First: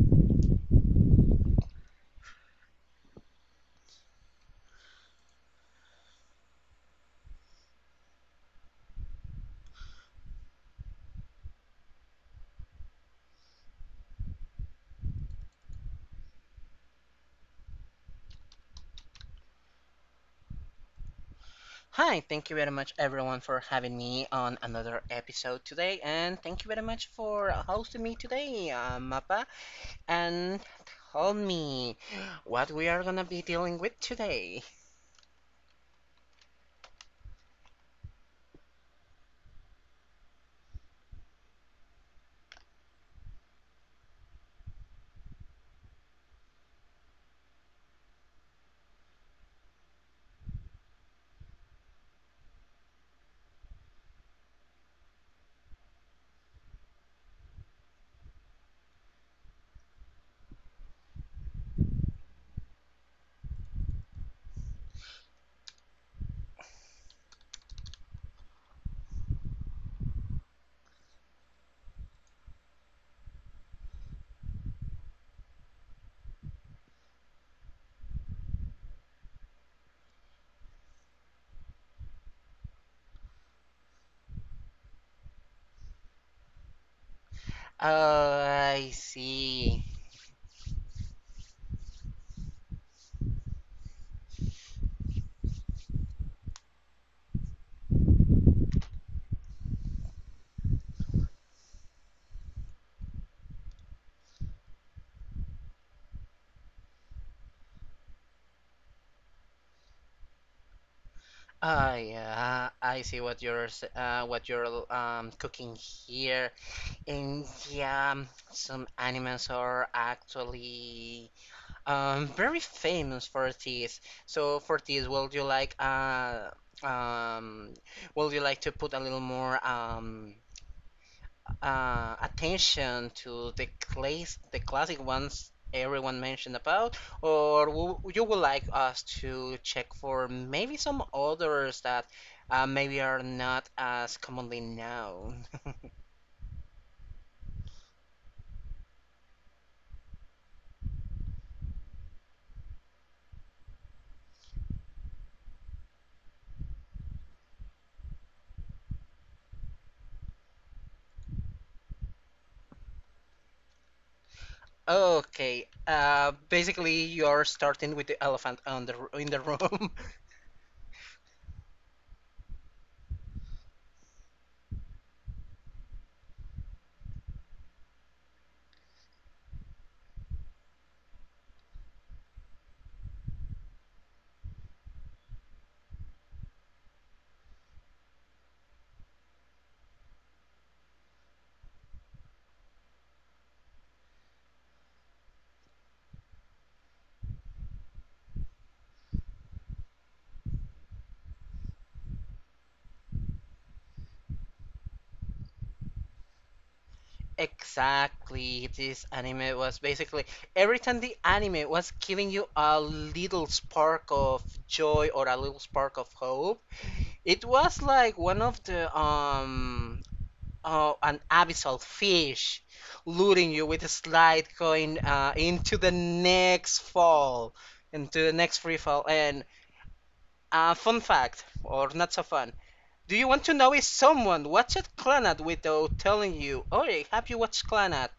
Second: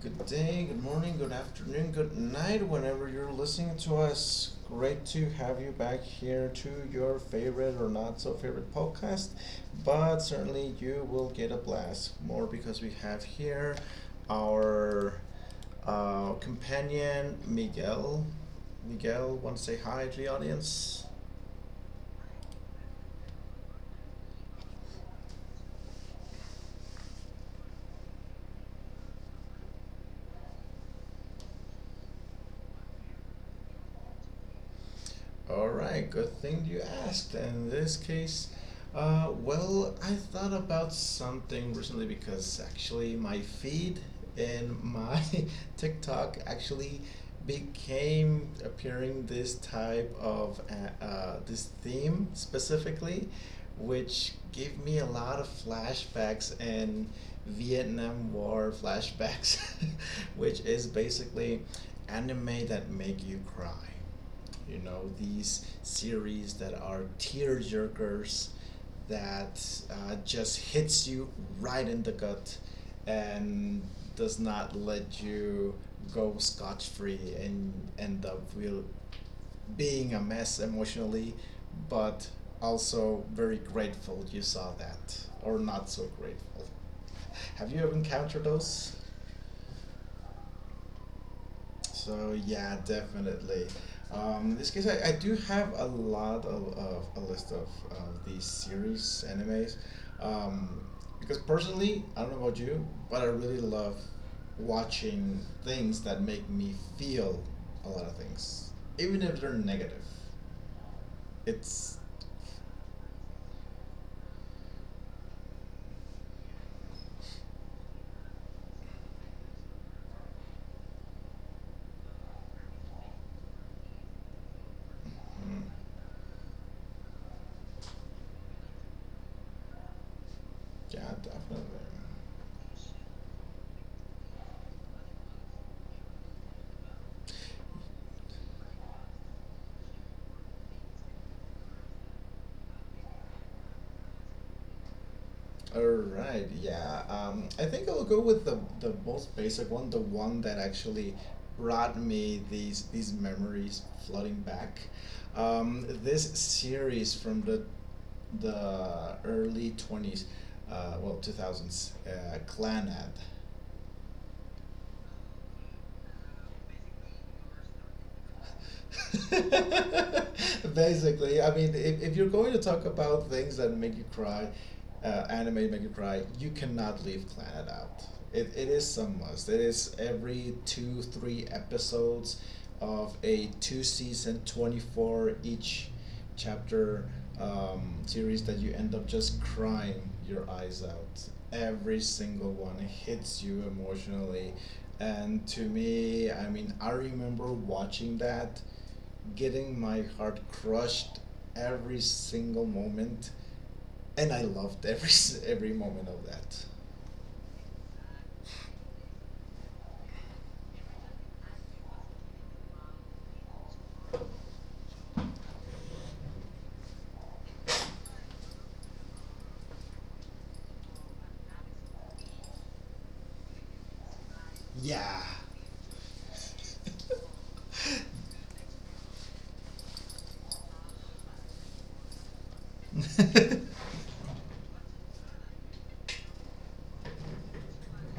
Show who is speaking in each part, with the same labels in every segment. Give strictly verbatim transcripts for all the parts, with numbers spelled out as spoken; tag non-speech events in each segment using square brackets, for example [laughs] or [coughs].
Speaker 1: Good day, good morning, good afternoon, good night, whenever you're listening to us. Great to have you back here to your favorite or not so favorite podcast, but certainly you will get a blast more because we have here our uh, companion Miguel. Miguel, want to say hi to the audience?
Speaker 2: Hi, thank you very much everyone for having me on another episode today, and thank you very much for hosting me today, uh, Mappa. And tell me what we are gonna be dealing with today.
Speaker 1: All right, good thing you asked. In this case, uh, well, I thought about something recently because actually my feed in my [laughs] TikTok actually became appearing this type of uh, uh, this theme specifically, which gave me a lot of flashbacks and Vietnam War flashbacks, [laughs] which is basically anime that make you cry, you know, these series that are tear jerkers that uh, just hits you right in the gut and does not let you go scotch free and end up will being a mess emotionally, but also very grateful you saw that or not so grateful. Have you ever
Speaker 2: Oh,
Speaker 1: encountered
Speaker 2: I
Speaker 1: those?
Speaker 2: see.
Speaker 1: So yeah, definitely. Um, in this case, I, I do have a lot of, of a list of, of these series animes, um, because personally, I don't know about you, but I really love watching things that make me feel a lot of things, even if they're negative.
Speaker 2: Oh
Speaker 1: It's
Speaker 2: yeah, I see what you're s- uh, what you're um, cooking here. And yeah, some animals are actually, Um, very famous for teas. So for teas, would you
Speaker 1: mm,
Speaker 2: like uh um would you like to put a little more um
Speaker 1: yeah, definitely.
Speaker 2: uh attention to the class the classic ones everyone mentioned about, or w you would like us to check for maybe some others that, uh, maybe are not as commonly known?
Speaker 1: All
Speaker 2: [laughs]
Speaker 1: right, yeah. Um, I think I'll go with the the most basic one, the one that actually brought me these these memories flooding back. Um, this series from the the early twenties, uh, well, two thousands, uh, Clanad.
Speaker 2: Okay, uh, basically you're starting with the elephant on the r- in the room.
Speaker 1: [laughs]
Speaker 2: [laughs]
Speaker 1: Basically, I mean, if, if you're going to talk about things that make you cry, uh, anime make you cry, you cannot leave Clannad out. It, it is some must. It is every two, three episodes of a two season, twenty-four each chapter um, series that you end up just crying your eyes out. Every single one hits you emotionally. And to me, I mean, I remember watching that, getting my heart crushed every single moment, and I loved every every moment of that.
Speaker 2: Exactly, this anime was basically, every time the anime was giving you a little spark of joy or a little spark of hope, it was like one of the um uh, an abyssal fish luring you with a slide going,
Speaker 1: Yeah.
Speaker 2: uh, into the next fall, into the next free fall. And uh, fun fact, or not so fun. Do you want to know if
Speaker 1: [laughs]
Speaker 2: someone watched Clannad without telling you? Oh, have you watched Clannad?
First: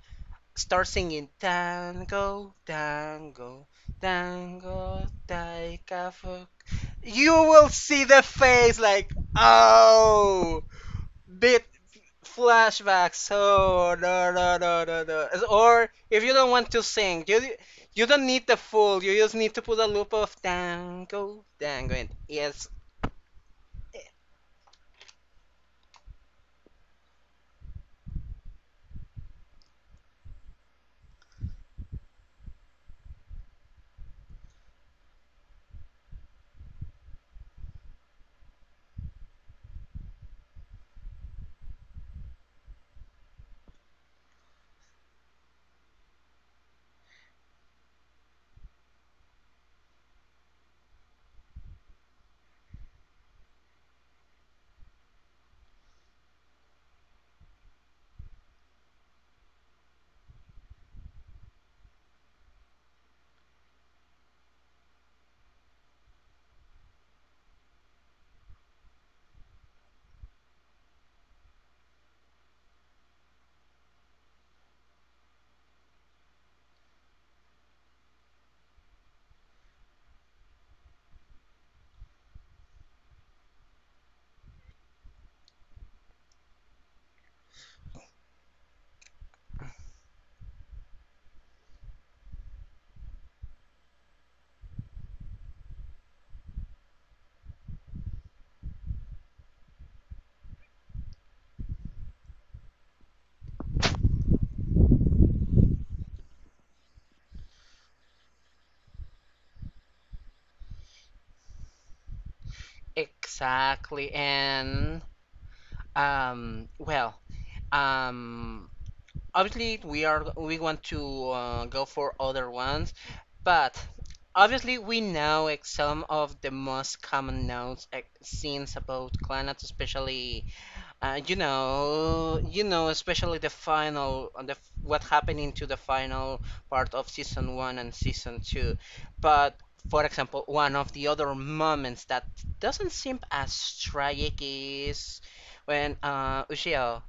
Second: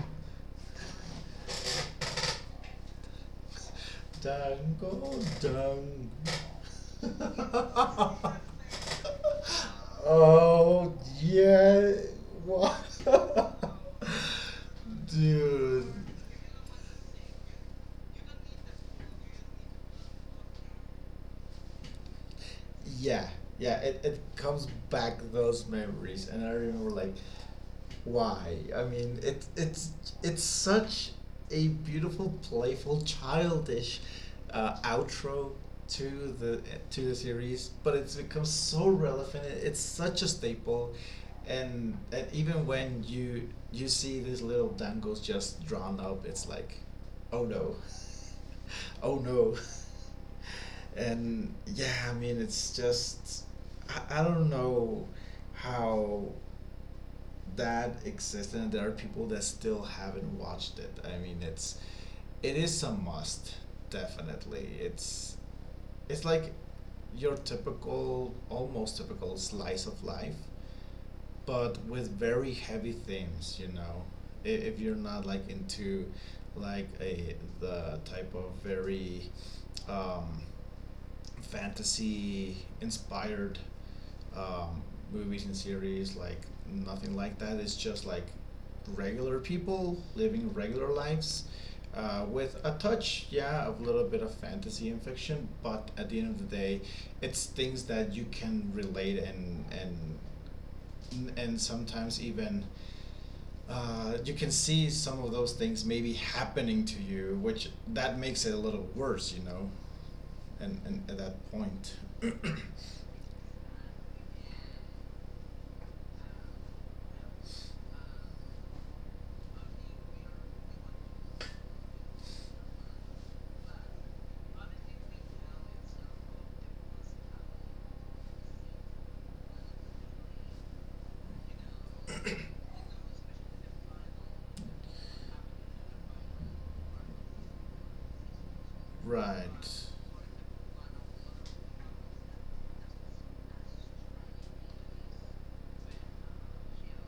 Speaker 2: Start singing tango, tango, tango,
Speaker 1: Dango, dango.
Speaker 2: taika fuck. You will see the face
Speaker 1: [laughs]
Speaker 2: like, oh,
Speaker 1: Oh
Speaker 2: bit
Speaker 1: yeah. What,
Speaker 2: flashbacks.
Speaker 1: [laughs]
Speaker 2: Oh, no, no, no, no, no.
Speaker 1: dude?
Speaker 2: Or if you don't want to sing, you you don't need the full. You just need to put a loop of tango, tango, and yes,
Speaker 1: Yeah, yeah. It, it comes back those memories, and I remember like, why? I mean, it it's it's such a beautiful, playful, childish uh, outro to the to the series, but it's become so relevant. It- It's such a staple, and and even when you you see these little dangles just drawn up, it's like, oh no, [laughs] oh no. And yeah, I mean, it's just i, I don't know how that exists and there are people that still haven't watched it. I mean, it's it is a must, definitely. It's it's like your typical, almost typical slice of life, but with very heavy themes. You know, I- if you're not like into like a the type of very um, fantasy inspired um, movies and series, like nothing like that, it's just like regular people living regular lives uh, with a touch, yeah, of a little bit of fantasy and fiction, but at the end of the day it's things that you can relate and and and sometimes even uh, you can see some of those things maybe happening to you, which that makes it a little worse, you know, and, and at that point. [clears throat]
Speaker 2: exactly. And um, well, um, obviously we are we want to uh, go for other ones. But obviously we know, like, some of the most common notes, like, scenes about Clannad, especially, uh, you know you know, especially the final uh, the what happened into the final part of season one and season two. But
Speaker 1: Right.
Speaker 2: for example, one of the other moments that doesn't seem as tragic is when, uh, Ushio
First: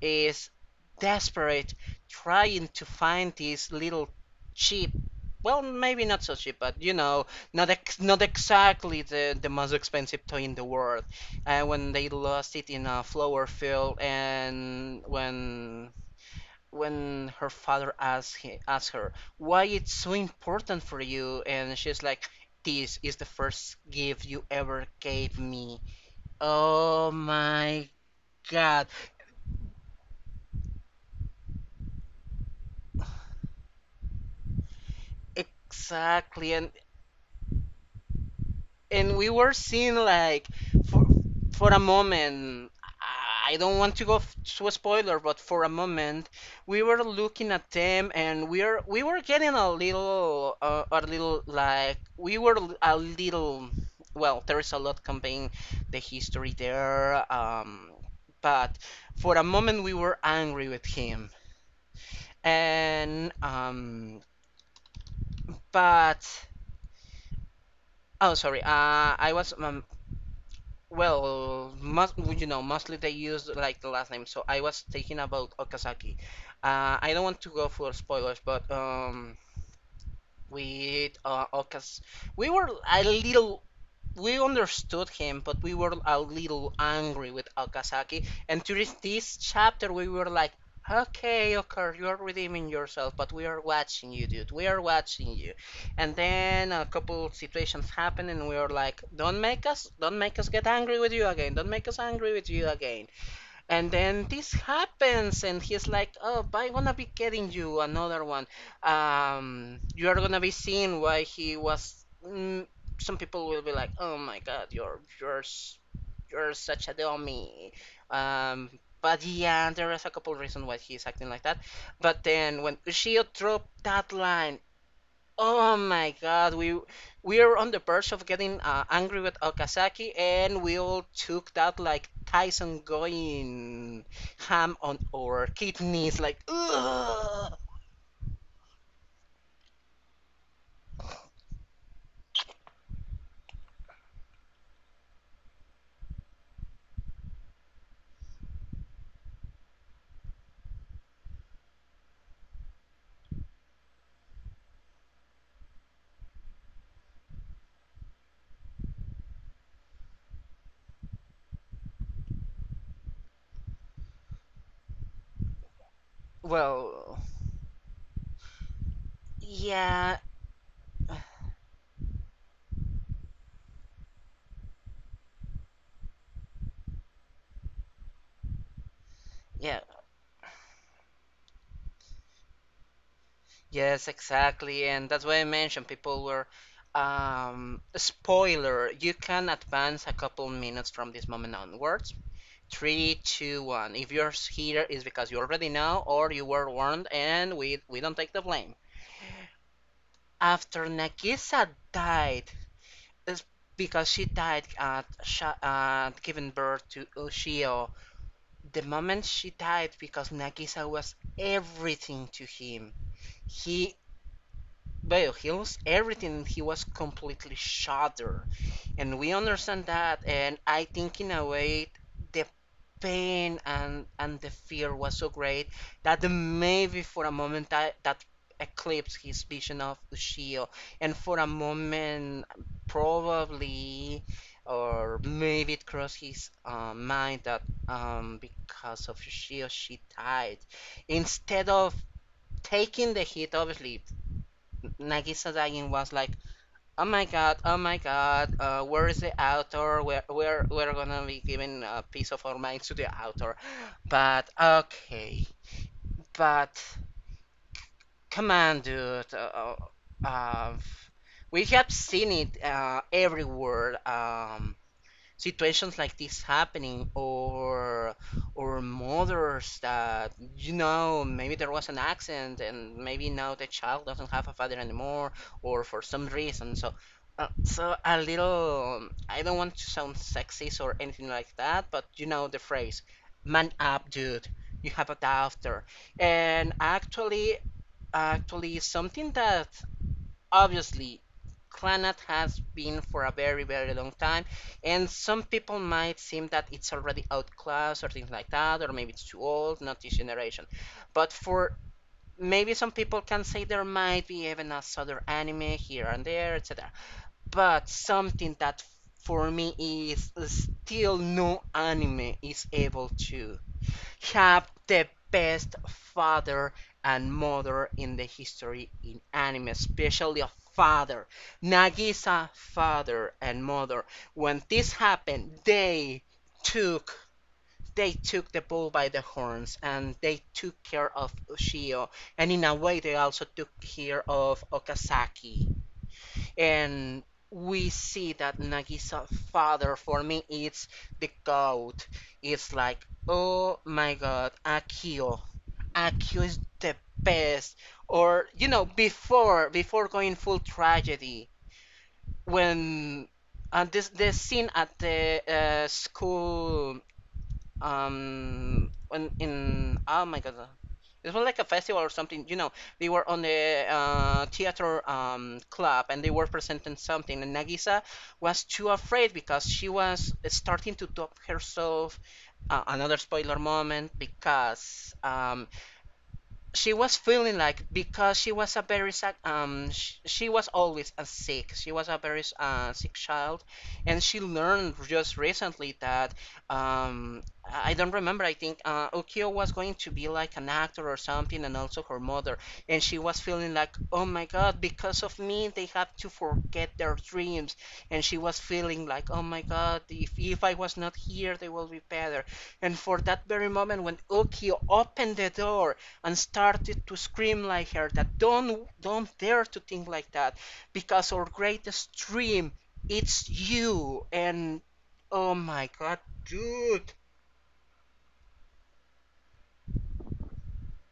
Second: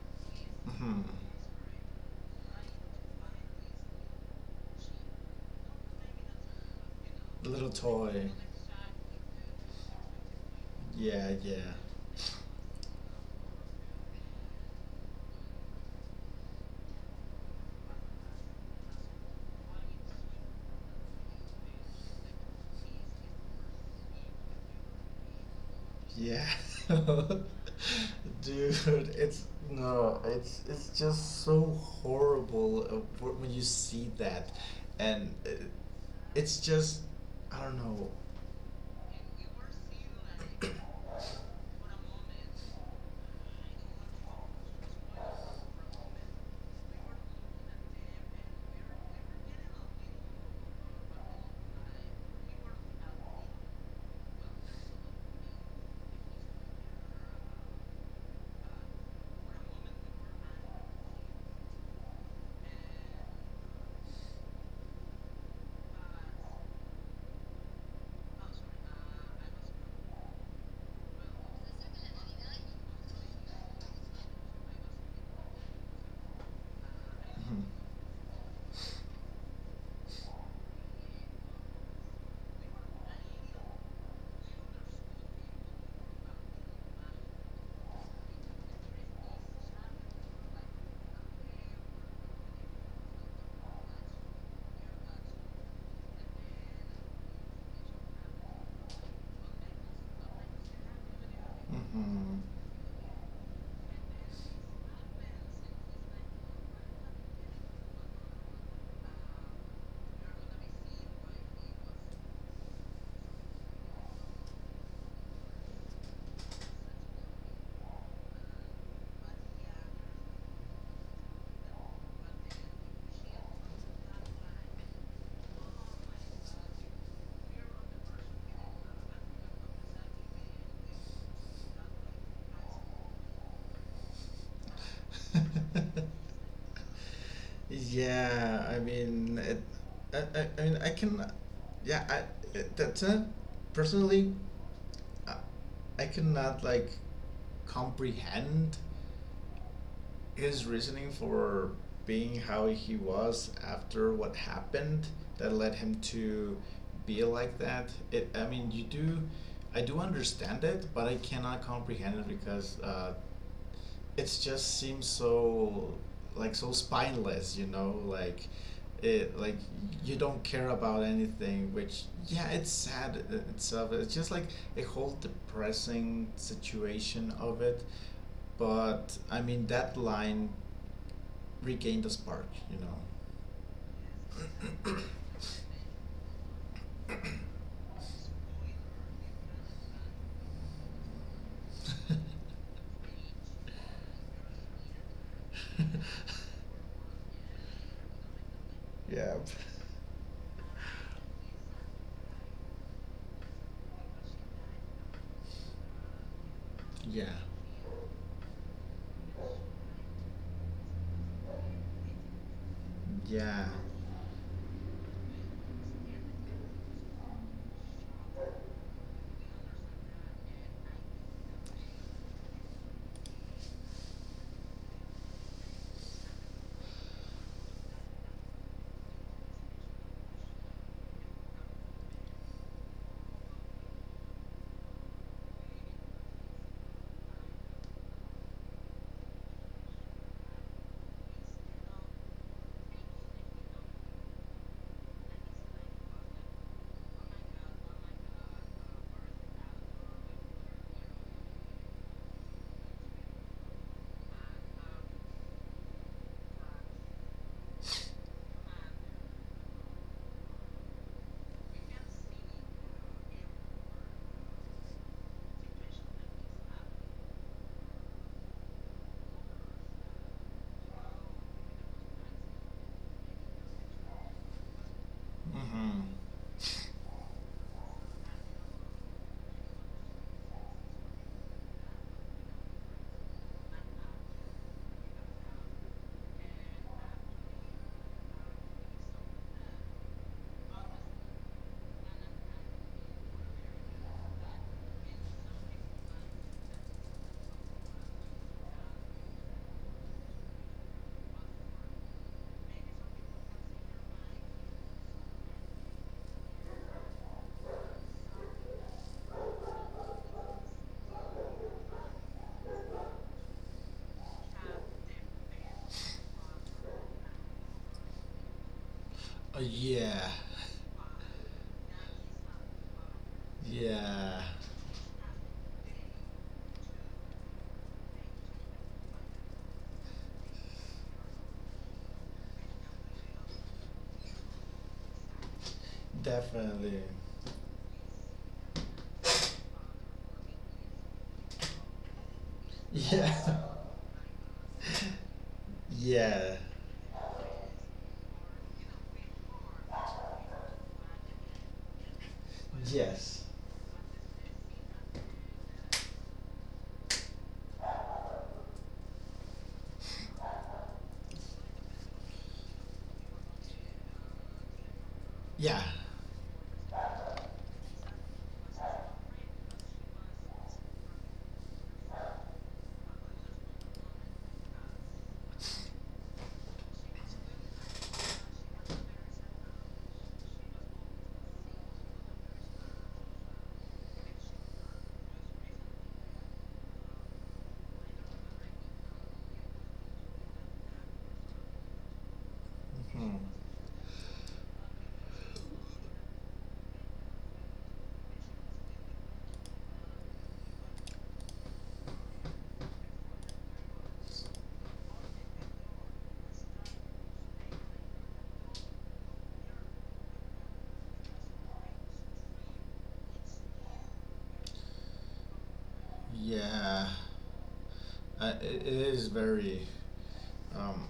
Speaker 2: is
Speaker 1: Hmm.
Speaker 2: desperate, trying to find these little cheap, well, maybe not so cheap, but you know not
Speaker 1: Little
Speaker 2: ex- not
Speaker 1: toy.
Speaker 2: exactly the, the most expensive toy in the world.
Speaker 1: Yeah,
Speaker 2: And, uh,
Speaker 1: yeah,
Speaker 2: when they lost it in a flower field. And when when her father asked, he, asked her, "Why it's so important for you?" And she's like, "This is the first gift you ever gave me."
Speaker 1: yeah.
Speaker 2: Oh
Speaker 1: [laughs]
Speaker 2: my God.
Speaker 1: Dude, it's no, it's it's just so horrible uh, wh- when you see that, and uh,
Speaker 2: Exactly.
Speaker 1: it's
Speaker 2: and
Speaker 1: just I don't know.
Speaker 2: and we were seeing, like, for for a moment — I don't want to go f- to a spoiler, but for a moment, we were looking at them, and we are we were getting a little, uh, a little, like, we were a little, well, there is a lot conveying the history there. Um but for a moment, we were angry with him. And um but, oh, sorry, uh I was um, Well, most, you know, mostly they use, like, the last name. So I was thinking about Okazaki. Uh, I don't want to go for spoilers, but, um, with, uh, Okaz, we were a little we understood him, but we were a little angry with Okazaki. And during this chapter, we were like, "Okay, Okar, you're redeeming yourself, but we are watching you, dude. We are watching you." And then a couple of situations happened, and we were like, don't make us, don't make us get angry with you again. Don't make us angry
Speaker 1: Hmm.
Speaker 2: with you again. And then this happens, and he's like, "Oh, but I'm gonna be getting you another one. Um, you are gonna be seeing why he was." Mm, some people will be like, "Oh my God, you're you're s- you're such a dummy." Um, but yeah, there is a couple reasons why he's acting like that. But then when Ushio dropped that line, oh my God, we we are on the verge of getting, uh, angry with Okazaki, and we all took that like Tyson going ham on our
Speaker 1: Hmm. [laughs]
Speaker 2: kidneys, like ugh.
Speaker 1: Yeah, I mean, it, I, I, I mean, I can, yeah, I, it- that's it. Personally, I, I cannot like comprehend his reasoning for being how he was after what happened that led him to be like that. It, I mean, you do, I do understand it, but I cannot comprehend it because uh, it just seems so like so
Speaker 2: Well,
Speaker 1: spineless, you know, like it like you
Speaker 2: yeah,
Speaker 1: don't care about anything, which yeah it's sad i- itself it's just like a whole depressing situation of it, but I mean
Speaker 2: yeah,
Speaker 1: that line regained the spark, you know
Speaker 2: yes, exactly, and that's why I mentioned people were. Um, spoiler: you can advance a couple minutes from this moment onwards. Three, two, one. If you're here, it's because you already know
Speaker 1: [laughs]
Speaker 2: or you were warned, and we we don't take the blame.
Speaker 1: Yeah,
Speaker 2: After Nagisa died, it's because she died at, sha- uh, giving birth to
Speaker 1: yeah,
Speaker 2: Ushio. The moment she died, because Nagisa was everything to him.
Speaker 1: yeah.
Speaker 2: He well, he lost everything. He was completely shattered, and we understand that. And I think in a way, the pain and and the fear was so great that maybe for a moment, that that eclipsed his vision of Ushio, and for a moment, probably, or maybe it crossed his, uh, mind that, um, because of Ushio she died instead of taking the hit. Obviously, Nagisa dying was like, oh my God, oh my God, uh, where is the author? We're, we're, we're gonna be giving a piece of our minds to the author. But, okay, but, come on, dude. Uh, uh, uh, we have seen it, uh, everywhere. Um, situations like this happening, or or mothers that, you know maybe there was an accident, and maybe now the child doesn't have a father anymore, or
Speaker 1: Mm-hmm.
Speaker 2: for some reason. So, uh, so a little — I don't want to sound sexist or anything like that, but you know the phrase, man up, dude. You have a daughter. And actually, actually something that, obviously, Clannad has been for a very, very long time, and some people might seem that it's already outclassed or things like that, or maybe it's too old, not this generation, but for — maybe some people can say there might be even a other anime here and there, etc., but something that for me is still, no anime is able to have the best father and mother in the history in
Speaker 1: Uh,
Speaker 2: anime,
Speaker 1: yeah.
Speaker 2: especially a father. Nagisa father and mother.
Speaker 1: Yeah,
Speaker 2: When this happened, they took, they took the bull by the horns, and they took care of Ushio, and in a way they also took care of Okazaki.
Speaker 1: definitely.
Speaker 2: And we see that Nagisa's father, for me, it's the goat. It's like,
Speaker 1: Yeah.
Speaker 2: oh my God, Akio.
Speaker 1: [laughs]
Speaker 2: Akio
Speaker 1: Yeah.
Speaker 2: is the best. Or you know, before before going full tragedy, when —
Speaker 1: Yes.
Speaker 2: and this this scene at the, uh, school, um when in oh my God, uh, it was like a festival or something you know They were on the, uh, theater, um,
Speaker 1: Yeah.
Speaker 2: club, and they were presenting something, and Nagisa was too afraid because she was starting to talk herself. Uh, another spoiler moment, because, um, she was feeling like, because she was a very sad, um she, she was always a sick, she was a very, uh, sick child, and she learned just recently that, um I don't remember, I think, uh, Okio was going to be like an actor or something, and also her mother. And she was feeling like, "Oh my God, because of me they have to forget their dreams." And she was feeling like, oh my God, if, if I was not here, they will be better. And for that very moment, when Okio opened the door and started to scream like her, that, don't don't dare to think like that, because our greatest dream, it's you. And oh my God,
Speaker 1: Yeah.
Speaker 2: dude.
Speaker 1: Uh, it, it is very. Um,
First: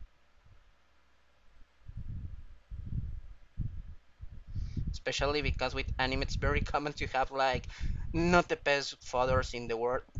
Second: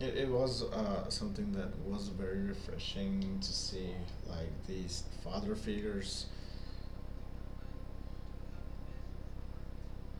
Speaker 1: it it was uh, something that was very refreshing to see, like these
Speaker 2: Especially
Speaker 1: father
Speaker 2: because with anime
Speaker 1: figures.
Speaker 2: it's very common to have, like, not the best fathers in the world. [coughs]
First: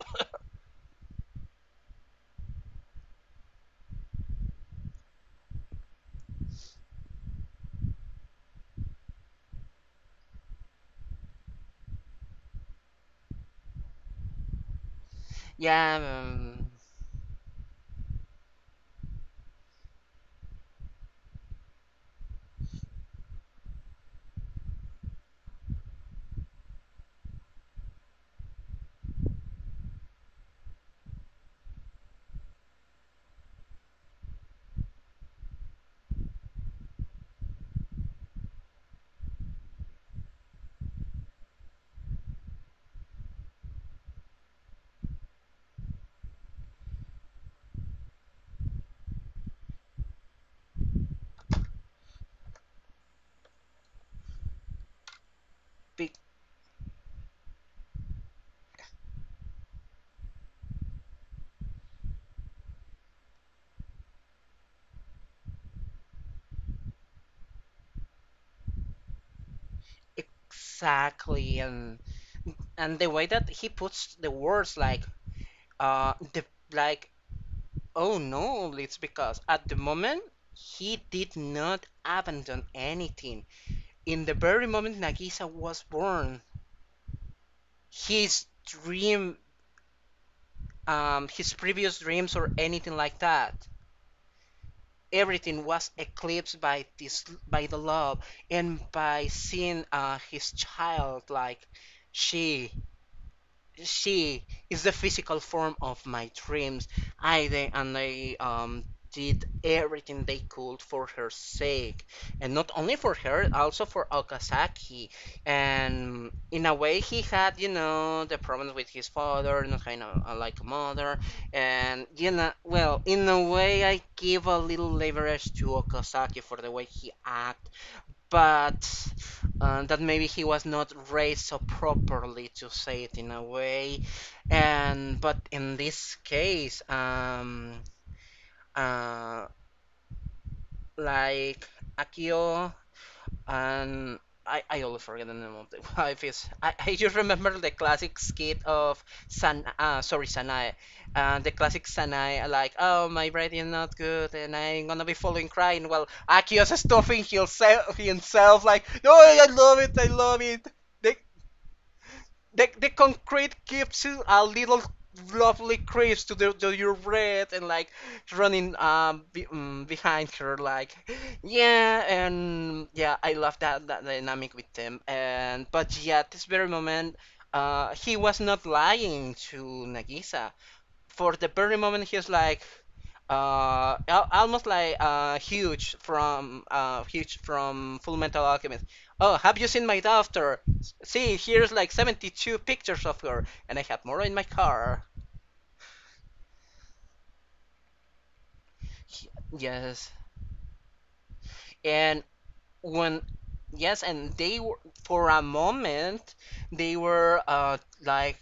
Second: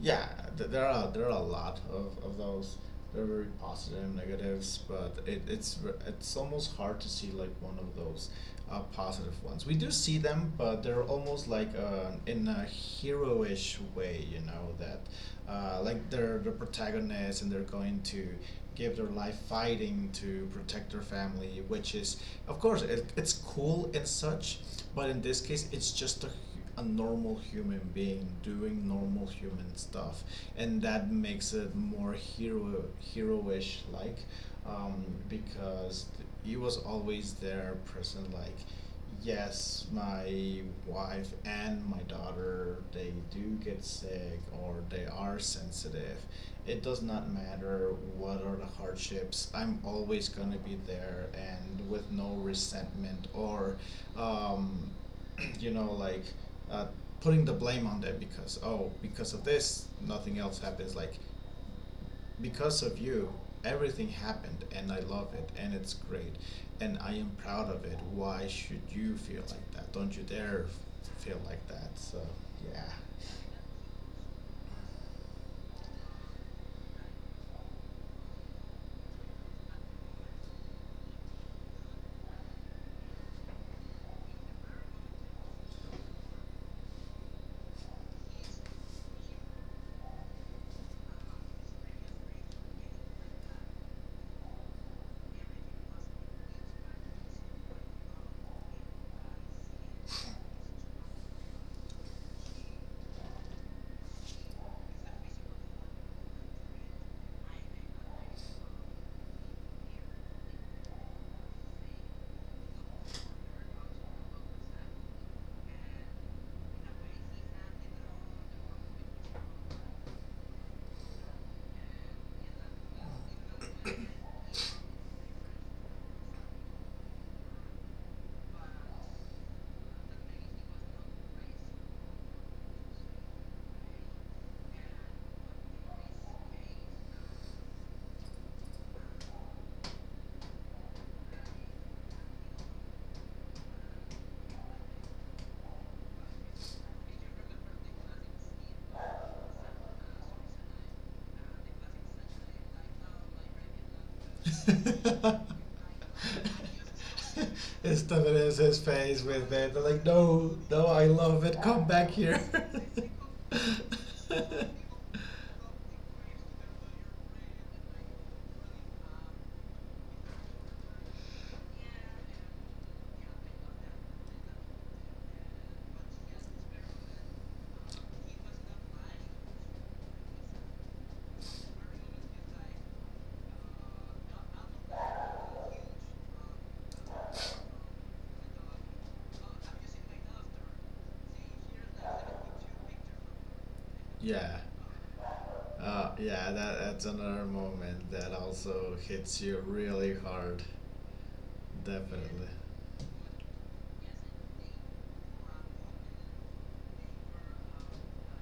Speaker 1: Yeah, th- there are there are a lot of, of those. They're very positive negatives, but it, it's ver- it's almost hard to see like one of those uh, positive ones. We do see them, but they're almost like uh, in a heroish way, you know, that uh,
Speaker 2: yeah.
Speaker 1: like they're the
Speaker 2: Um,
Speaker 1: protagonists and they're going to give their life fighting to protect their family, which is of course it, it's cool and such, but in this case, it's just a a normal human being doing normal human stuff, and that makes it more hero heroish like, um, because he was always there, present like. Yes, my wife and my daughter, they do get sick or they are sensitive. It does not matter what are the hardships. I'm always going to be there and with no resentment or um, [clears throat] you know, like uh, putting the blame on them because oh, because of this, nothing else happens. Like because of you, everything happened, and I love it, and it's great, and I am proud of it. Why should you feel like that? Don't you dare f- feel
Speaker 2: exactly.
Speaker 1: like that.
Speaker 2: and
Speaker 1: So yeah.
Speaker 2: and the way that he puts the words, like, uh the like oh no, it's because at the moment, he did not abandon anything. In the very moment Nagisa was born, his dream, um, his previous dreams or anything like that, everything was eclipsed by this, by the love, and by seeing, uh, his child, like, she she is the physical form of my dreams. I they, and I um, did everything they could for her sake, and not only for her, also for Okazaki. And in a way, he had, you know the problems with his father, not kind of, uh, like a mother. And, you know, well, in a way, I give a little leverage to Okazaki for the way he act, but, uh, that maybe he was not raised so properly, to say it in a way. And but in this case, um, uh, like Akio — and I, I always forget the name of the [laughs] wife is. I, I just remember the classic skit of San uh, sorry Sanae, uh, the classic Sanae, like, "Oh, my breath is not good, and I'm gonna be falling crying,"
Speaker 1: [laughs]
Speaker 2: while Akio's stuffing himself
Speaker 1: Esteban
Speaker 2: himself
Speaker 1: his
Speaker 2: like, "No,
Speaker 1: face
Speaker 2: I
Speaker 1: with it.
Speaker 2: love
Speaker 1: They're
Speaker 2: it,
Speaker 1: like,
Speaker 2: I love
Speaker 1: no,
Speaker 2: it."
Speaker 1: no, I
Speaker 2: The,
Speaker 1: love it. Come back here.
Speaker 2: the, the concrete
Speaker 1: [laughs]
Speaker 2: gives you a little lovely crisp to, the, to your breath, and like running, um, be, um behind her, like, yeah. And yeah, I love that, that dynamic with them. And but yeah, at this very moment, uh he was not lying to Nagisa, for the very moment he's like, uh al- almost like, uh huge from uh Huge from Full Metal Alchemist. Oh, have you seen my daughter? See, here's like seventy-two pictures of her, and I have more in my
Speaker 1: Yeah,
Speaker 2: car.
Speaker 1: uh, yeah, that, that's another moment that also
Speaker 2: He-
Speaker 1: hits you
Speaker 2: yes,
Speaker 1: really hard.
Speaker 2: and
Speaker 1: Definitely.
Speaker 2: when yes, and they were, for a moment, they were uh like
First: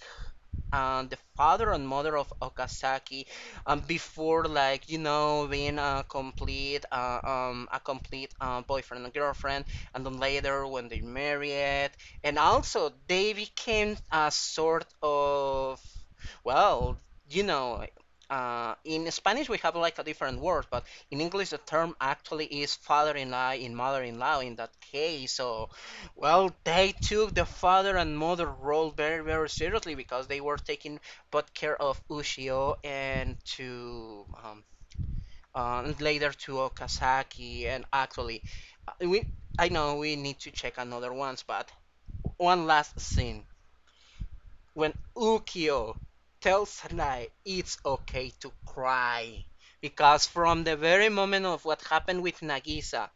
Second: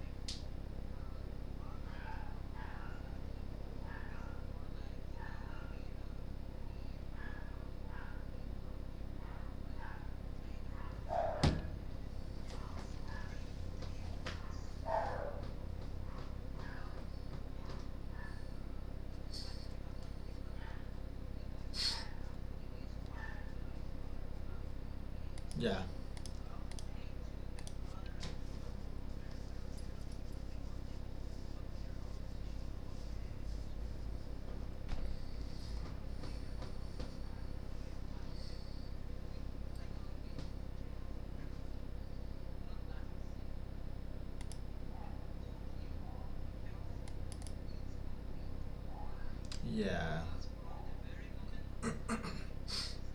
Speaker 2: um, the father and mother of Okazaki, um, before, like, you know being a complete uh, um, a complete uh, boyfriend and girlfriend, and then later when they married, and also they became a sort of, well, you know, uh, in Spanish we have like a different word, but in English the term actually is father-in-law in law and mother in law in that case. So
Speaker 1: Yeah.
Speaker 2: well, they took the father and mother role very, very seriously because they were taking both care of Ushio and to um, uh, and later to Okazaki. And actually, uh, we I know we need to check another ones, but one last scene, when Ukio tells Sanai it's okay to cry,
Speaker 1: Yeah.
Speaker 2: because from the very moment of what happened with Nagisa,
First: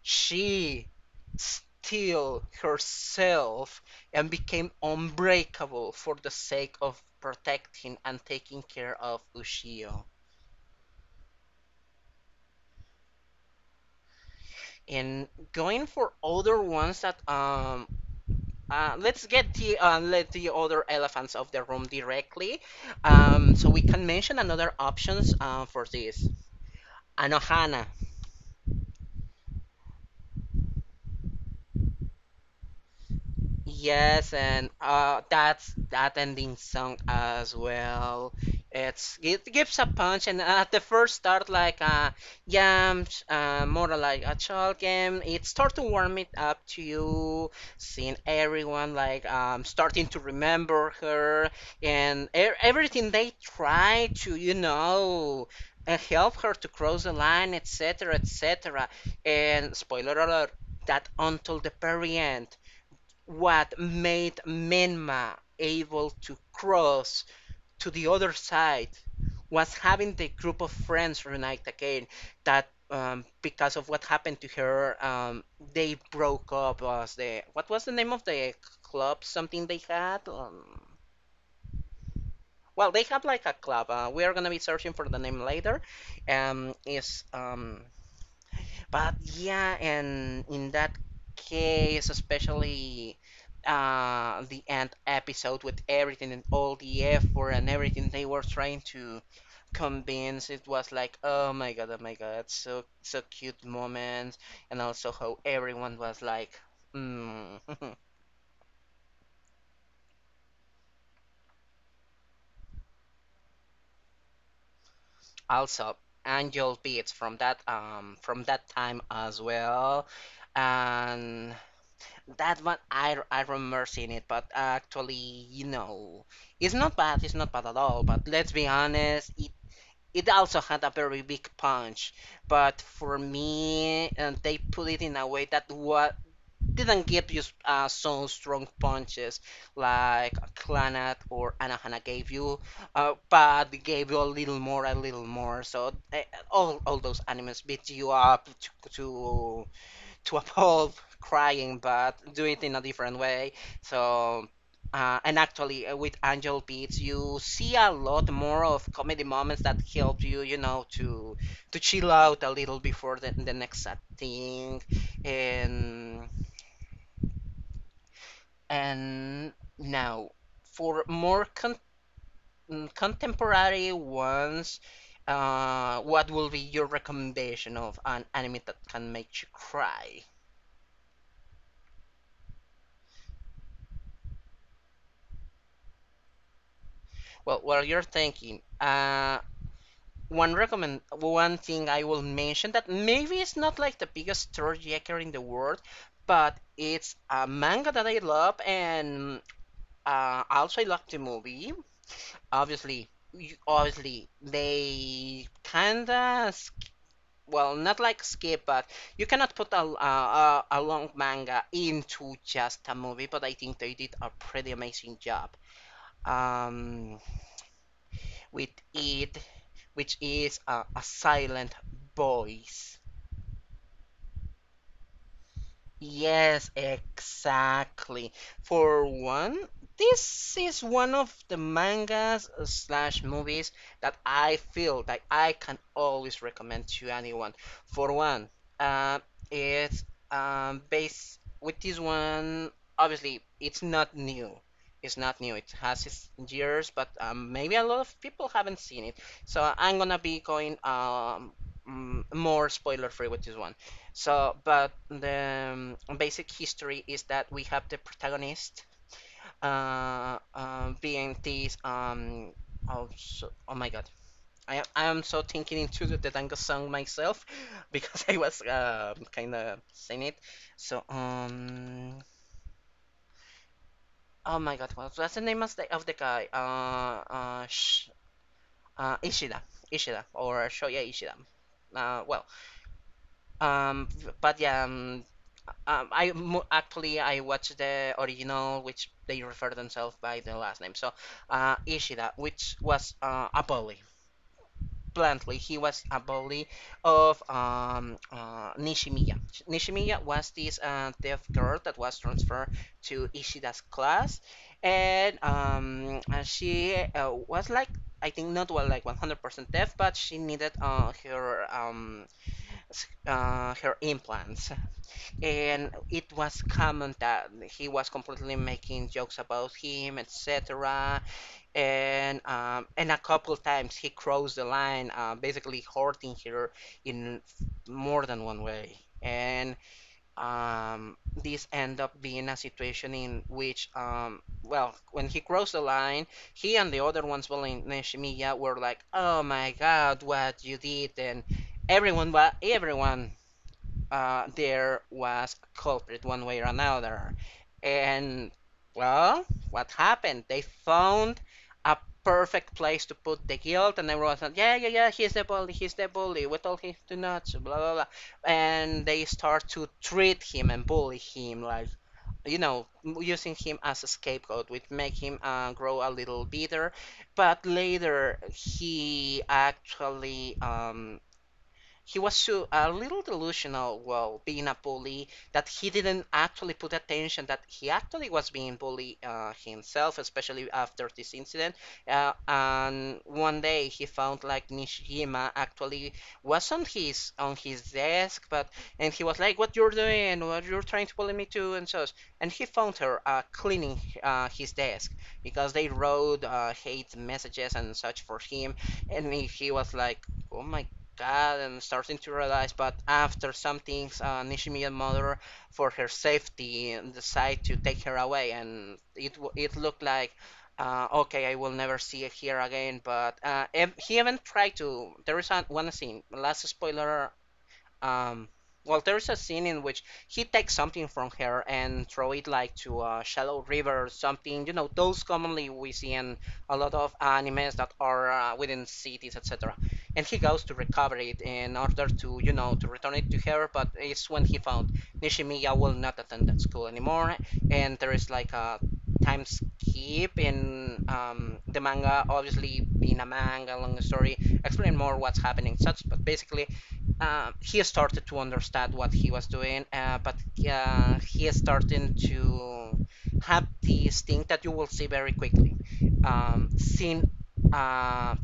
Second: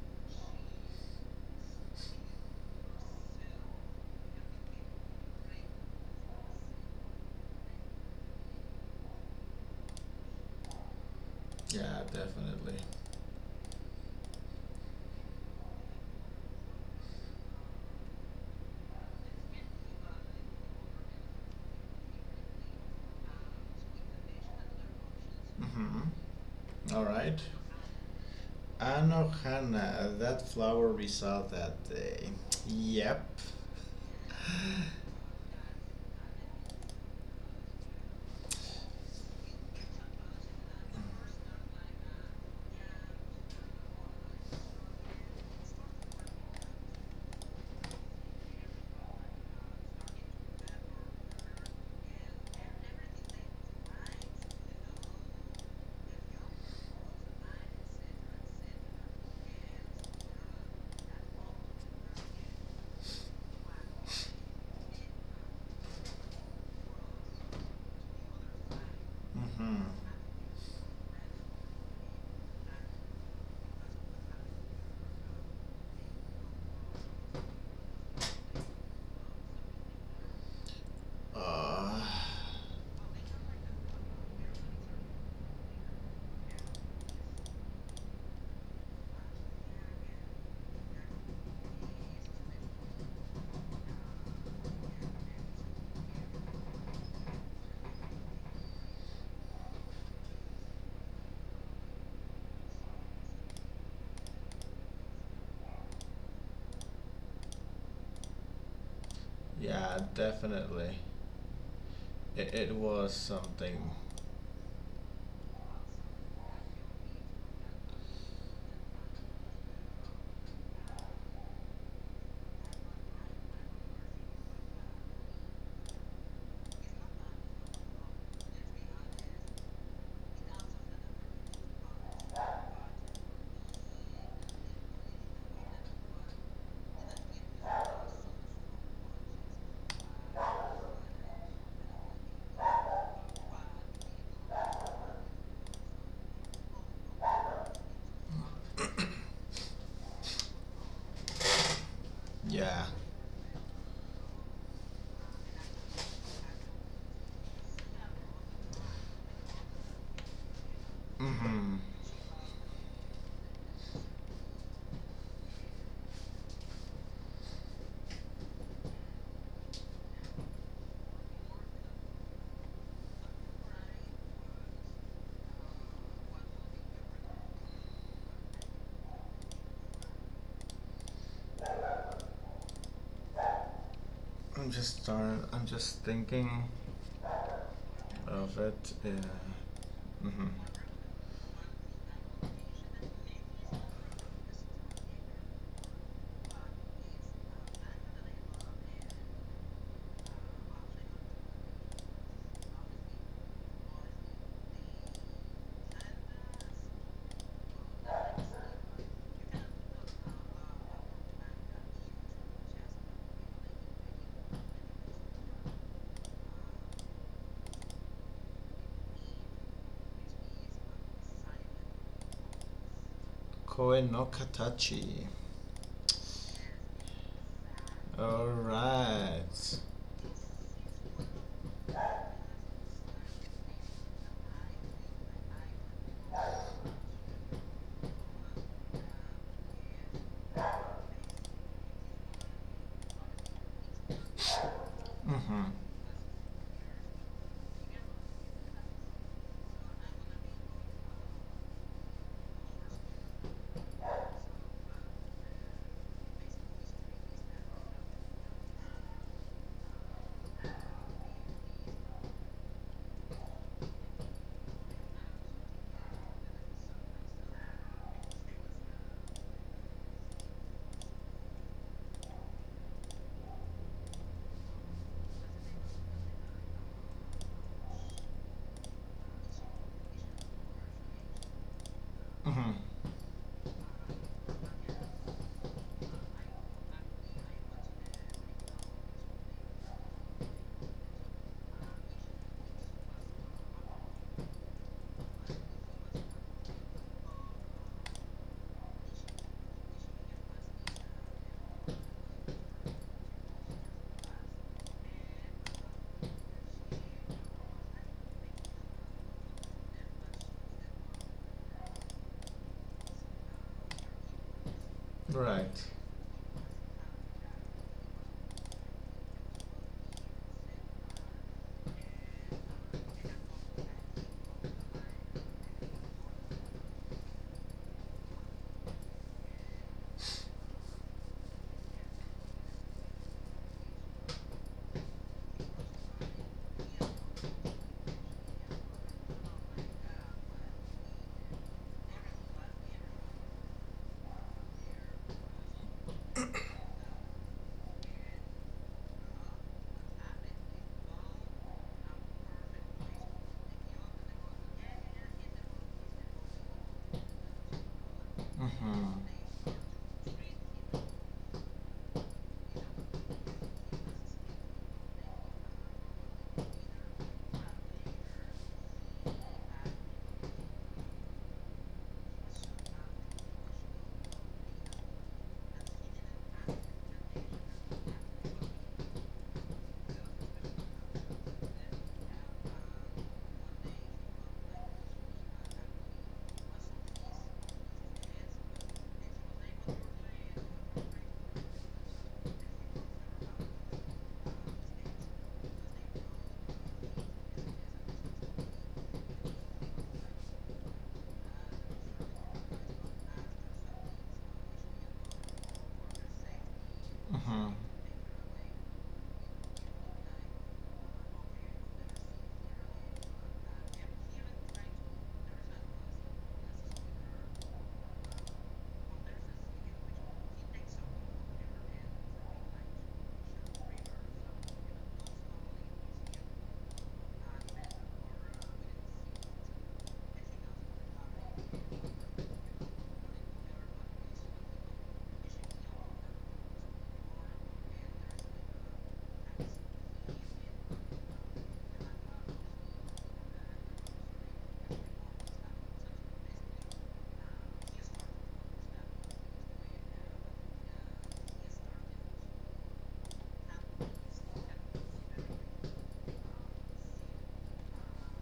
Speaker 2: she steeled herself and became unbreakable for the sake of protecting and taking care of Ushio.
Speaker 1: Yeah, definitely.
Speaker 2: And going for other ones, that um uh, let's get the uh, let the other elephants of the room directly, um so we can mention another options uh, for this.
Speaker 1: Mm-hmm. All right.
Speaker 2: Anohana.
Speaker 1: Anohana, that flower we saw that day. Yep.
Speaker 2: Yes, and
Speaker 1: [laughs]
Speaker 2: uh, that's that ending song as well. It's it gives a punch, and at the first start, like, uh, yeah, um, sh- uh, more like a child game. It starts to warm it up to you, seeing everyone like um starting to remember her, and e everything they try to you know. uh help her to cross the line, et cetera, et cetera. And spoiler alert, that until the very end, what made Menma able to cross to the other side was
Speaker 1: Mm-hmm.
Speaker 2: having the group of friends reunite again. That um, Because of what happened to her, um, they broke up. As the, what was the name of the club? Something they had. Um,
Speaker 1: Uh,
Speaker 2: well, they have like a club. Uh, we are gonna be searching for the name later. Um, is um, But yeah, and in that case, especially uh, the end episode, with everything and all the effort and everything they were trying to convince, it was like, oh my god, oh my god, so so cute moment. And also how everyone was like, mm. [laughs]
Speaker 1: yeah, definitely. It, it was something.
Speaker 2: Also, Angel Beats from that um from that time as well. And that one, I, I remember seeing it, but actually, you know, it's not bad, it's not bad at all. But let's be honest, it, it also had a very big punch. But for me, and they put it in a way that what didn't give you uh, so strong punches like Clannad or Anahana gave you, uh, but gave you a little more, a little more. So uh, all, all those animes beat you up to, to to uphold [laughs] crying, but do it in a
Speaker 1: Yeah.
Speaker 2: different way. So, uh, and actually, uh, with Angel Beats, you see a lot more of comedy moments that help you, you know, to
Speaker 1: Mm-hmm.
Speaker 2: to chill out a little before the, the next sad thing. And and now For more con- mm, contemporary ones, Uh, what will be your recommendation of an anime that can make you cry?
Speaker 1: I'm just starting. I'm just thinking.
Speaker 2: Well, while you're thinking,
Speaker 1: Alright. Uh,
Speaker 2: uh,
Speaker 1: mm-hmm.
Speaker 2: one recommend, one thing I will mention that maybe it's not like the biggest storyteller in the world, but it's a manga that I love, and uh, also I love the movie. Obviously, you- obviously they kinda sk- well, not like skip, but you cannot put a, a a long manga into just a movie. But I think they did a pretty amazing job. Um, with it, which is uh, a silent voice.
Speaker 1: Koe no katachi.
Speaker 2: Yes, exactly. For one,
Speaker 1: Alright.
Speaker 2: this is one of the mangas slash movies that I feel that I can always recommend to anyone. For one, uh, it's um, based with this one. Obviously, it's not new. It's not new.
Speaker 1: Mm-hmm.
Speaker 2: It has its years, but um, maybe a lot of people haven't seen it. So I'm gonna be going um, mm, more spoiler free with this one. So, but the um, basic history is that we have the protagonist, uh, uh, being this, um oh so, oh my god, I I am so thinking into the Dango song myself [laughs] because I was uh, kind of singing it. So um oh my god, what was the name of the of the guy, uh uh, sh- uh Ishida. Ishida or Shoya Ishida. Uh, well,
Speaker 1: Mm-hmm.
Speaker 2: um, but yeah, um, Um, I mo- actually I watched the original, which they refer themselves by the last name. So, uh, Ishida, which was uh, a bully. Bluntly, he was a bully of um, uh, Nishimiya. Nishimiya was this uh, deaf girl that was transferred to Ishida's class, and um, uh, she uh, was like. I think, not well, like one hundred percent deaf, but she needed uh, her um, s- uh, her implants.
Speaker 1: Right.
Speaker 2: And it was common that he was completely making jokes about him, et cetera. And um, and a couple times he crossed the line, uh, basically hurting her in more than one way. And um, this end up being a situation in which, um, well, when he crossed the line, he and the other ones, well, in Neshimiya, were like, "Oh my God, what you did!" And everyone, wa- everyone, uh, there was a culprit one way or another. And well, what happened? They found a perfect place to put the guilt, and everyone said, "Yeah, yeah, yeah, he's the bully, he's the bully. We told him to not." Blah blah blah, and
Speaker 1: Mm-hmm.
Speaker 2: they start to treat him and bully him like. You know, using him as a scapegoat, which make him uh, grow a little bitter, but later he actually, um, he was so a little delusional while being a bully that he didn't actually put attention that he actually was being bullied uh, himself, especially after this incident. Uh, and one day he found like Nishijima actually was on his on his desk, but, and he was like, "What you're doing? What you're trying to bully me to?" and so. And he found her uh, cleaning uh, his desk because they wrote uh, hate messages and such for him. And he he was like, "Oh my God," and starting to realize. But after some things, uh, Nishimiya's mother, for her safety, decide
Speaker 1: Mm-hmm.
Speaker 2: to take her away, and it w- it looked like, uh, okay, I will never see her again. But uh, ev- he even tried to. There is an, one scene, last spoiler, um, well, there's a scene in which he takes something from her and throw it like to a shallow river or something. You know, those commonly we see in a lot of animes that are uh, within cities, et cetera. And he goes to recover it in order to, you know, to return it to her. But it's when he found Nishimiya will not attend that school anymore, and there is like a time skip in um, the manga. Obviously, in a manga, long story, explain more what's happening, such. But basically, uh, he started to understand what he was doing, uh, but uh, he is starting to have this thing that you will see very quickly. Um, seeing uh,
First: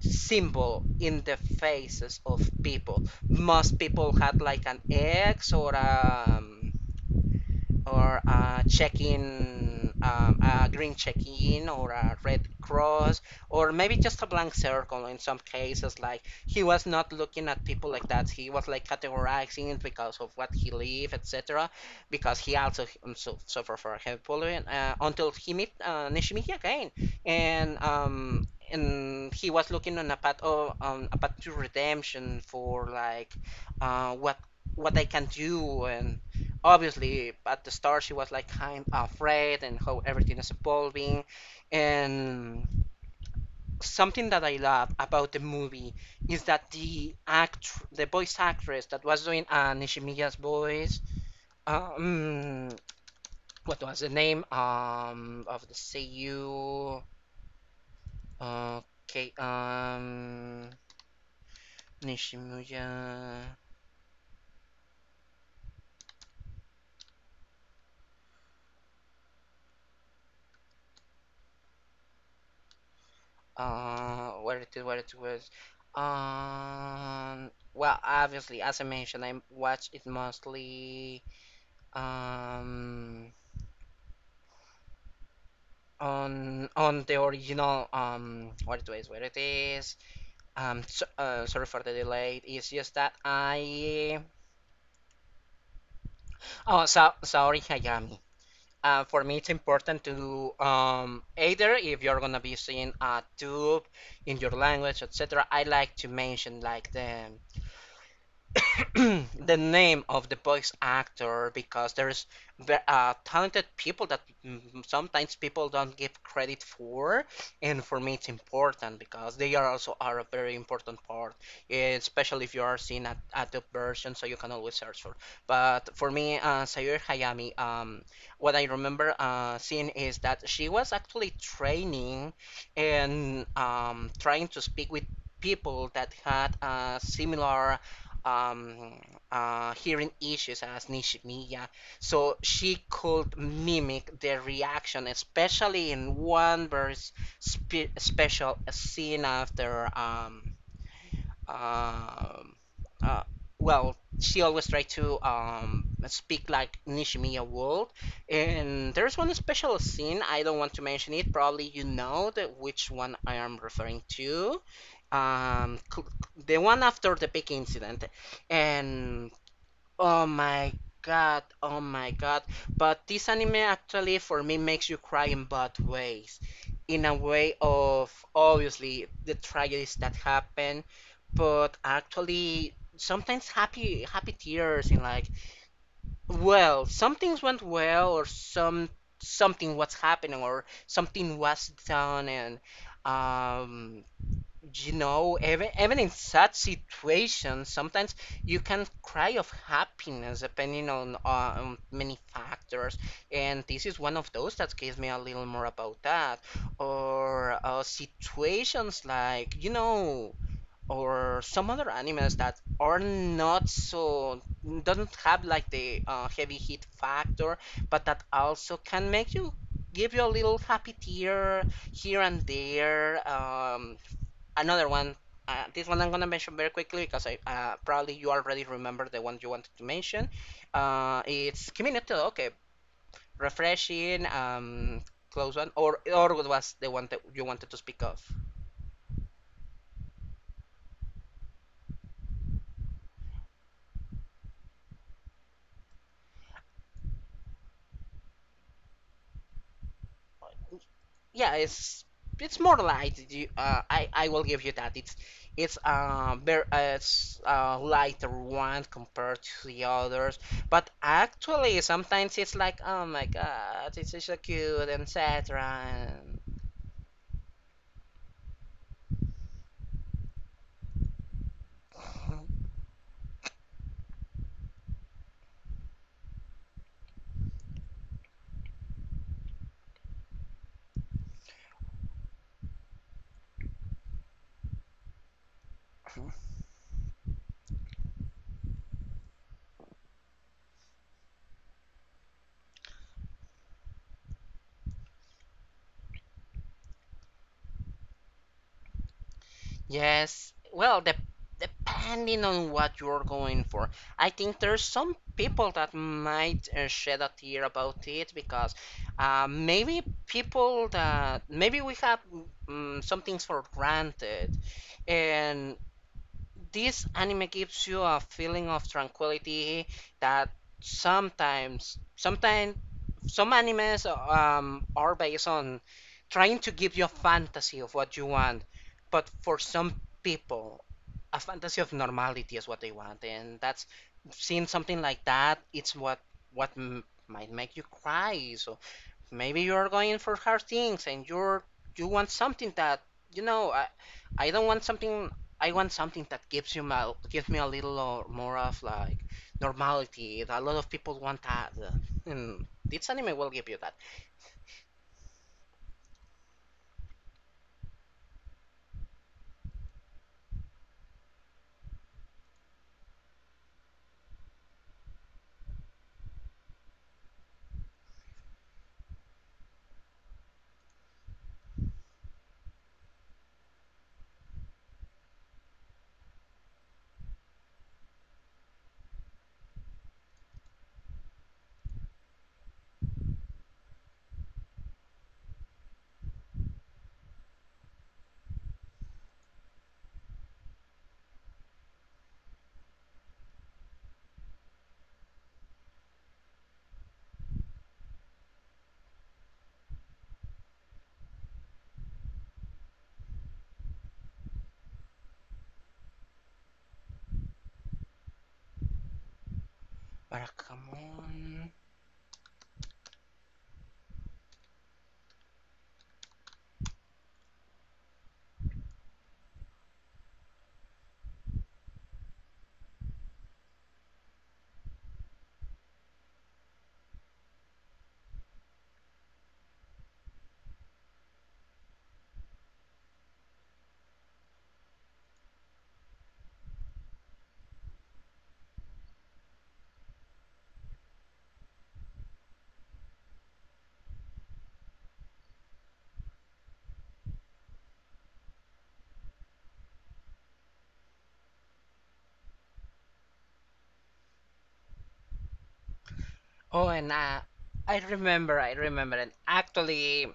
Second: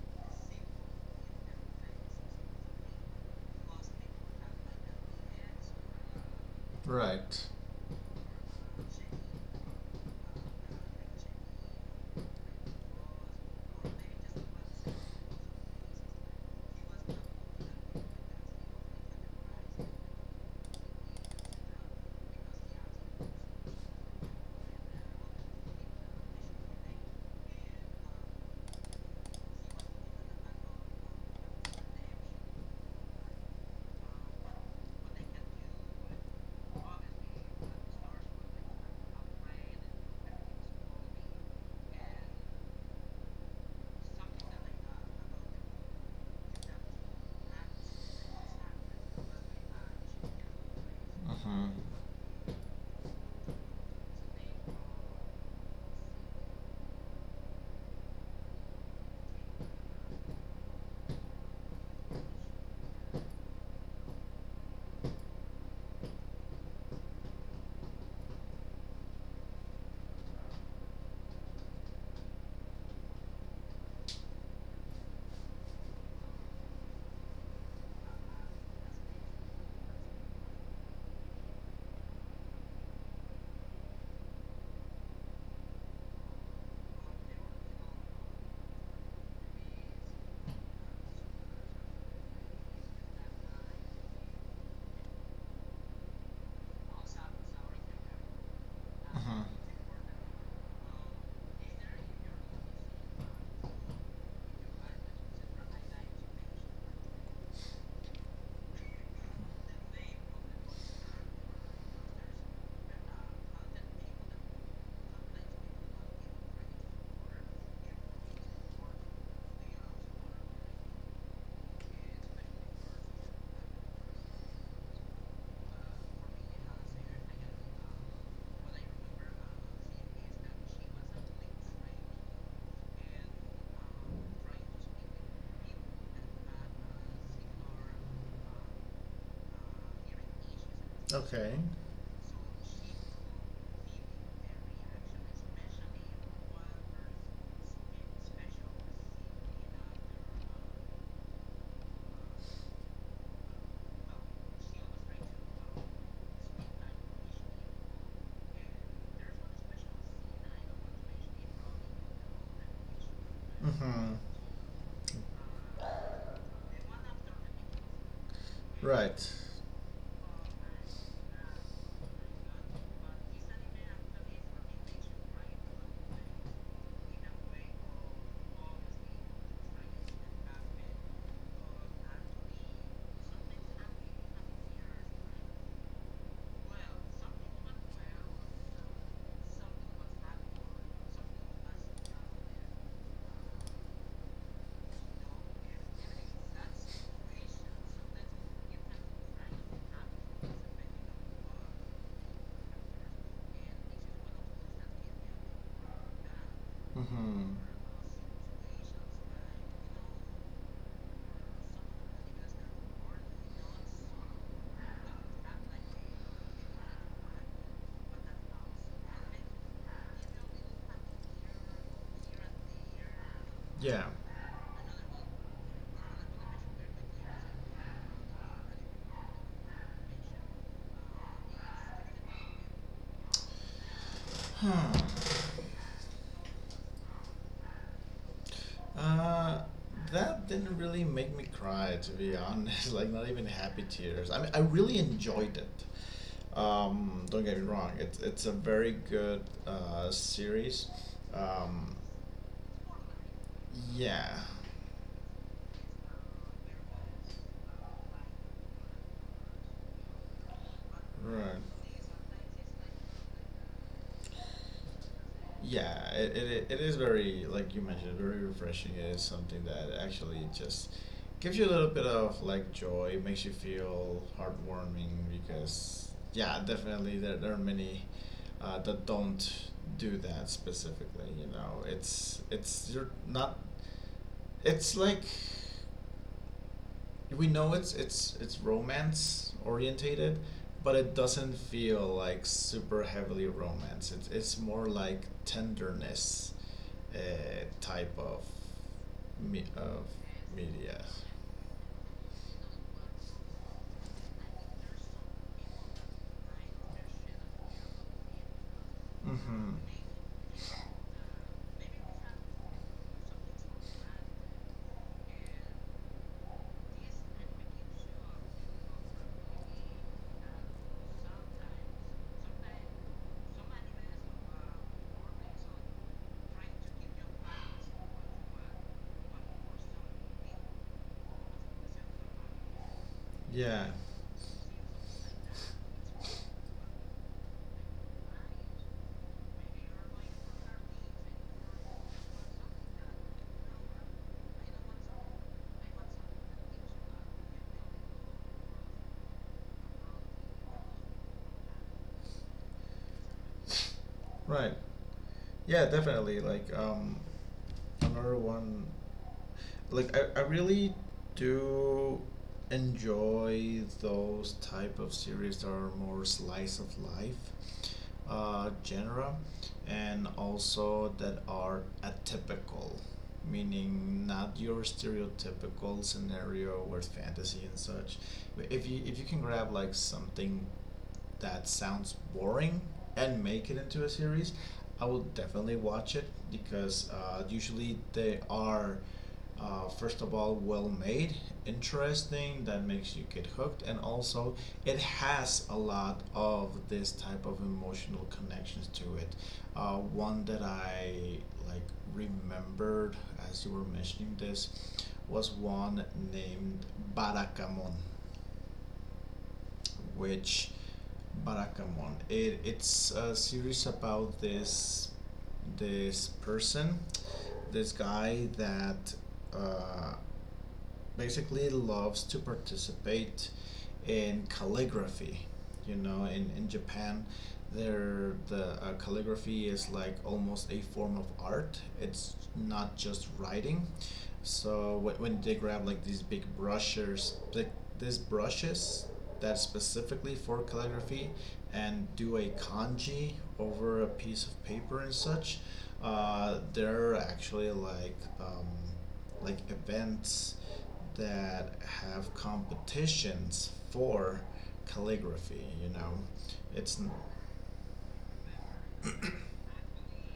Speaker 2: symbol in the faces of people. Most people had like an X or a um,
Speaker 1: Right.
Speaker 2: or a check-in, um, a green check-in, or a red cross, or maybe just a blank circle in some cases. Like he was not looking at people like that. He was like categorizing it because of what he lived, et cetera. Because he also um, su- suffered from head pollution uh, until he met uh, Nishimichi again. and um. And he was looking on a path of um, a path to redemption for like, uh, what what I can do. And obviously at the start she was like kind of afraid and how everything is evolving. And something that I love about the movie is that the act the voice actress that was doing uh, Nishimiya's voice,
Speaker 1: Mm-hmm. Mm-hmm.
Speaker 2: um what was the name um of the C U, okay, um Nishimiya. Uh, where it is, where it was. Um, well, obviously, as I mentioned, I watch it mostly um on on the original, um where it is, where it is. Um, so, uh, sorry for the delay. It's just that I Oh so sorry, Hayami. Uh, for me, it's important to um either if you're gonna be seeing a tube in your language, et cetera I like to mention like the [coughs] [clears throat] the name of the voice actor because there's uh, talented people that mm, sometimes people don't give credit for, and for me it's important because they are also are a very important part, eh, especially if you are seeing at adult version, so you can always search for. But for me, uh, Sayuri Hayami, um, what I remember uh, seeing is that she was actually training and um, trying to speak with people that had a similar um, uh, hearing issues as
Speaker 1: Okay.
Speaker 2: Nishimiya. So she could mimic their reaction, especially in one very spe- special scene after. Um, um uh, well, she always tried to um, speak like Nishimiya would. And there's one special scene, I don't want to mention it, probably you know that which one I am referring
Speaker 1: Mm-hmm.
Speaker 2: to um the one after the big incident,
Speaker 1: Right.
Speaker 2: and oh my god, oh my god. But this anime actually for me makes you cry in both ways, in a way of obviously the tragedies that happen, but actually sometimes happy happy tears, in like, well, some things went well, or some something was happening or something was done. And um you know even even in such situations, sometimes you can cry of happiness depending on on many factors, and this is one of those that gives me a little more about that.
Speaker 1: Mm-hmm.
Speaker 2: Or uh, situations like you know, or some other animals that are not so, doesn't have like the uh, heavy hit factor, but that also can make you, give you a little happy tear here and there um,
Speaker 1: Yeah.
Speaker 2: Another one. Uh, this one I'm gonna mention very quickly because I, uh, probably you already remember the one you wanted to mention. Uh, it's Kimi no. Okay, refreshing.
Speaker 1: Huh.
Speaker 2: Um, close one, or or what was the one that you wanted to speak of?
Speaker 1: Uh, that didn't really make me cry, to be honest. [laughs] Like, not even happy tears. I mean, I really enjoyed it. Um, don't get me wrong. It's it's a very good uh, series.
Speaker 2: Yeah,
Speaker 1: Um,
Speaker 2: it's it's more light. You, uh, I I
Speaker 1: yeah.
Speaker 2: will give you that. It's it's uh, very uh, it's a lighter one compared to the others. But
Speaker 1: Right.
Speaker 2: actually, sometimes it's like, oh my god, it's so cute, et cetera.
Speaker 1: Yeah, it,
Speaker 2: And
Speaker 1: it, it is very, like you mentioned, very refreshing. It is something that actually just gives you a little bit of like joy. It makes you feel heartwarming because, yeah, definitely there, there are many uh, that don't do that specifically, you know. It's, it's, you're not, it's like we know it's it's it's romance orientated, but it doesn't feel like super heavily romance. It's it's more like tenderness uh, type of me, of
Speaker 2: yes.
Speaker 1: media.
Speaker 2: Well, dep depending on what you're going for, I think there's some people that might uh, shed a tear about it because, uh,
Speaker 1: Mm-hmm.
Speaker 2: maybe people that maybe we have mm some things for granted, and this anime gives you a feeling of tranquility that sometimes sometimes some animes um, are based on trying to give you a fantasy of what you want. But for some people, a fantasy of normality is what they want, and that's,
Speaker 1: Yeah.
Speaker 2: seeing something like that, it's what, what m- might make you cry. So maybe you're going for hard things, and you're, you want something that, you know, I I don't want something, I want something that gives you my, gives me a little uh, more of like normality. A lot of people want that, uh, and this anime will give you that.
Speaker 1: Right. Yeah, definitely. Like um, another one. Like I, I really do enjoy those type of series that are more slice of life. Uh, genera, and also that are atypical, meaning not your stereotypical scenario with fantasy and such. But if you if you can grab like something that sounds boring and make it into a series, I will definitely watch it because uh, usually they are, uh, first of all, well made, interesting, that makes you get hooked, and also it has a lot of this type of emotional connections to it. Uh, one that I like remembered as you were mentioning this was one named Barakamon,
Speaker 2: But uh,
Speaker 1: which
Speaker 2: come on.
Speaker 1: Barakamon. It, it's a series about this this person, this guy that uh, basically loves to participate in calligraphy. You know, in, in Japan, there the uh, calligraphy is like almost a form of art. It's not just writing. So when, when they grab like these big brushes, like these brushes that's specifically for calligraphy, and do a kanji over a piece of paper and such, uh, they're actually like um, like events that have competitions for calligraphy, you know.
Speaker 2: Oh,
Speaker 1: it's n-
Speaker 2: and uh, I remember, I remember, and actually,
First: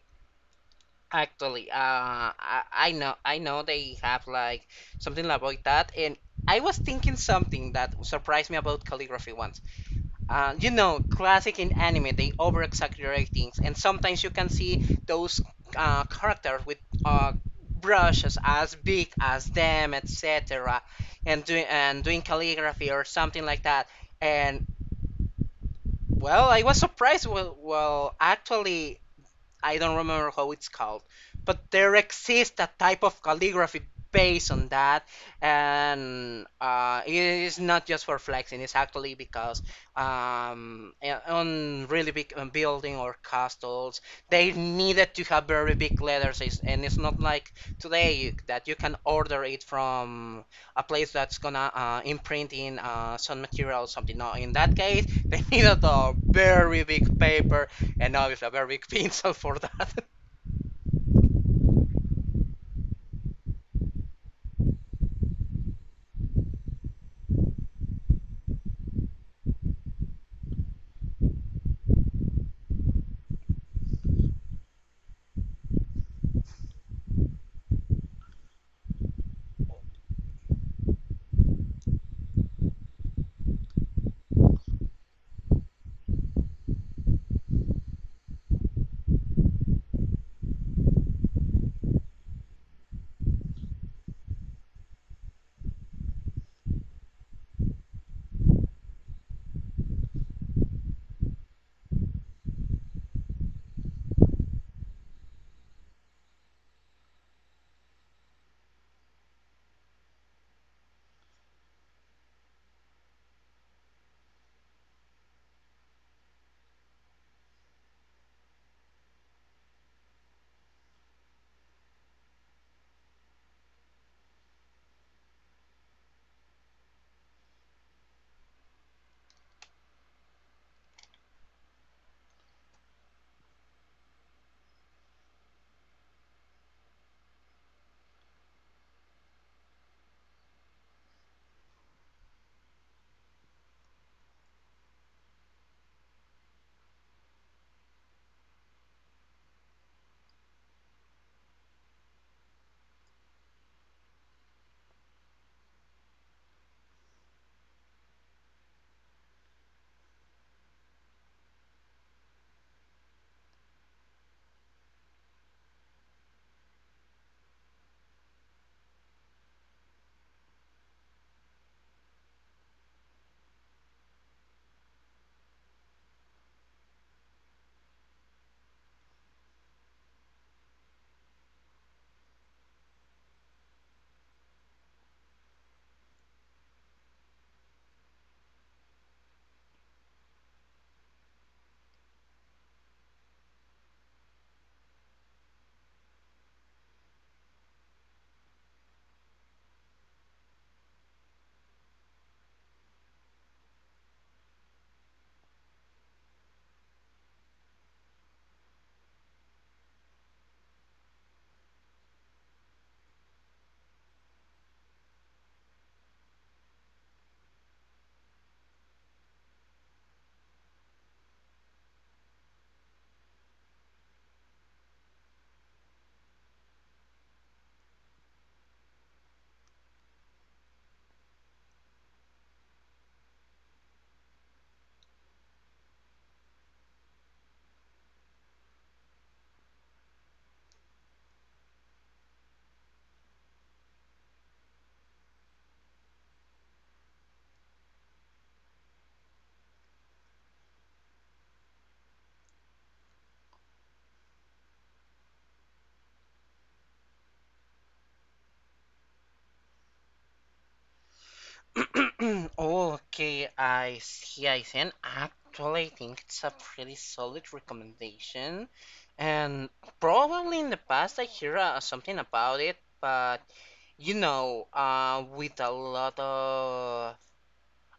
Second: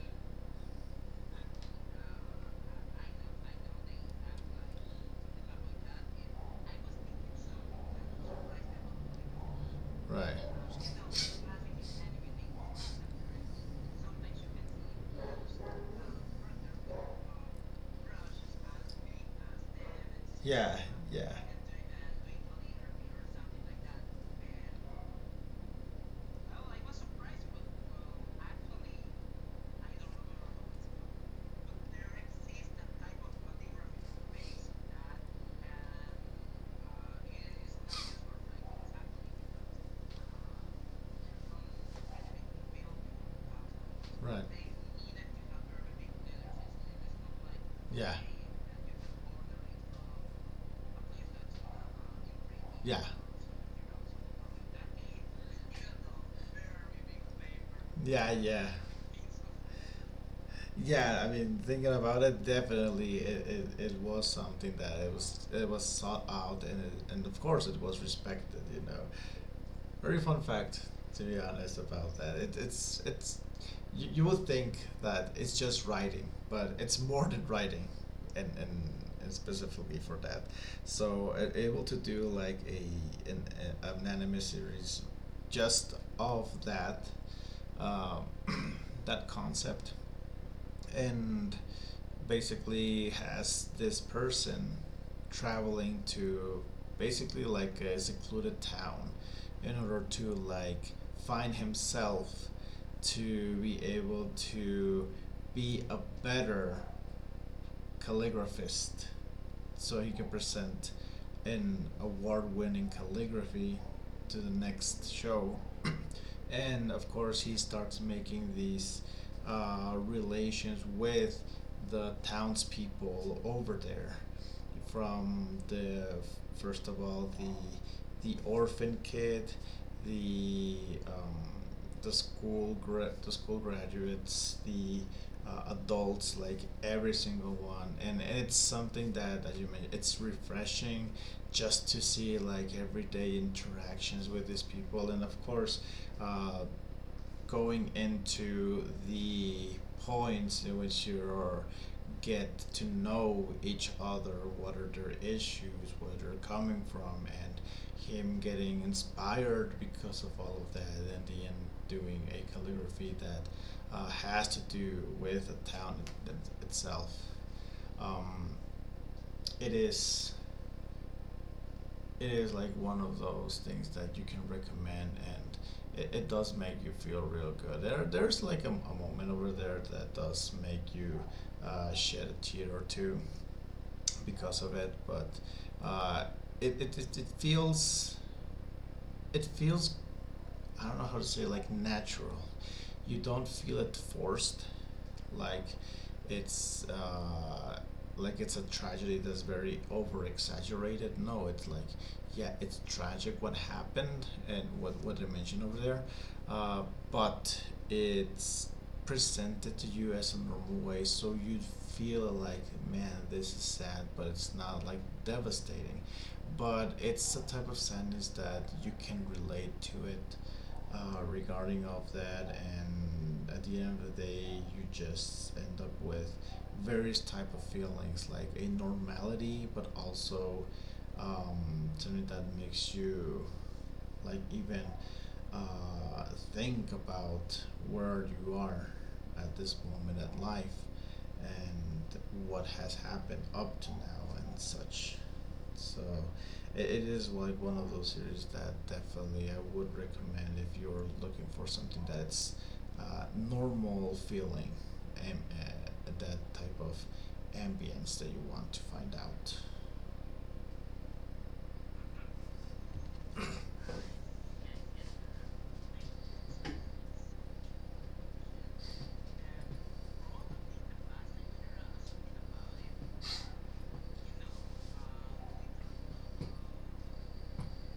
Speaker 2: actually, uh, I, I know, I know they have like something like that, and I was thinking something that surprised me about calligraphy once.
Speaker 1: right.
Speaker 2: Uh, you know, classic in anime, they over exaggerate things, and sometimes you can see those uh, characters with uh, brushes as big as them,
Speaker 1: Yeah.
Speaker 2: et cetera,
Speaker 1: Yeah.
Speaker 2: and doing and doing calligraphy or something like that. And, well, I was surprised. Well, well, actually, I don't remember how it's called, but there exists a type of calligraphy based on that, and uh, it is not just for flexing. It's actually because, um, eh, on really big um, building or castles,
Speaker 1: Right.
Speaker 2: they needed to have very big letters, and it's not like
Speaker 1: Yeah.
Speaker 2: today that you can order it from a place that's gonna uh, imprint in
Speaker 1: Yeah.
Speaker 2: uh, some material or something. No, in that case, [laughs] they needed a very big paper, and now
Speaker 1: Yeah,
Speaker 2: it's a
Speaker 1: yeah.
Speaker 2: very painful for that.
Speaker 1: Yeah, I mean, thinking about it, definitely it it, it was something that it was it was sought out and it, and of course it was respected, you know. Very fun fact, to be honest about that. It, it's it's you, you would think that it's just writing, but it's more than writing, and and, and specifically for that. So uh, able to do like a an, a- an anime series just of that um, [clears throat] that concept, and basically has this person traveling to basically like a secluded town in order to like find himself to be able to be a better calligraphist, so he can present an award-winning calligraphy to the next show. [clears throat] And of course, he starts making these uh, relations with the townspeople over there from the first of all the the orphan kid, the um, the school gra- the school graduates, the uh, adults, like every single one. And it's something that, as you mentioned, it's refreshing just to see like everyday interactions with these people. And of course, uh, going into the points in which you get to know each other, what are their issues, where they're coming from, and him getting inspired because of all of that, and at the end doing a calligraphy that uh, has to do with the town it- it, itself. Um, it is it is like one of those things that you can recommend, and it, it does make you feel real good. There there's like a, a moment over there that does make you uh, shed a tear or two because of it. But uh, it, it, it, it feels, it feels I don't know how to say, like natural. You don't feel it forced, like it's uh, like it's a tragedy that's very over exaggerated. No, it's like, yeah, it's tragic what happened and what what they mentioned over there, uh, but it's presented to you as a normal way, so you feel like, man, this is sad, but it's not like devastating. But it's a type of sadness that you can relate to it uh, regarding of that. And at the end of the day, you just end up with various type of feelings, like a normality, but also um, something that makes you, like, even uh, think about where you are at this moment in life and what has happened up to now and such. So it, it is like one of those series that definitely I would recommend if you're looking for something that's uh, normal feeling, and uh, that type of ambience that you want to find out.
Speaker 2: [laughs] [clears throat] Okay, I see, I see. And actually, I think it's a pretty solid recommendation. And probably in the past, I hear uh, something about it, but, you know, uh, with a lot of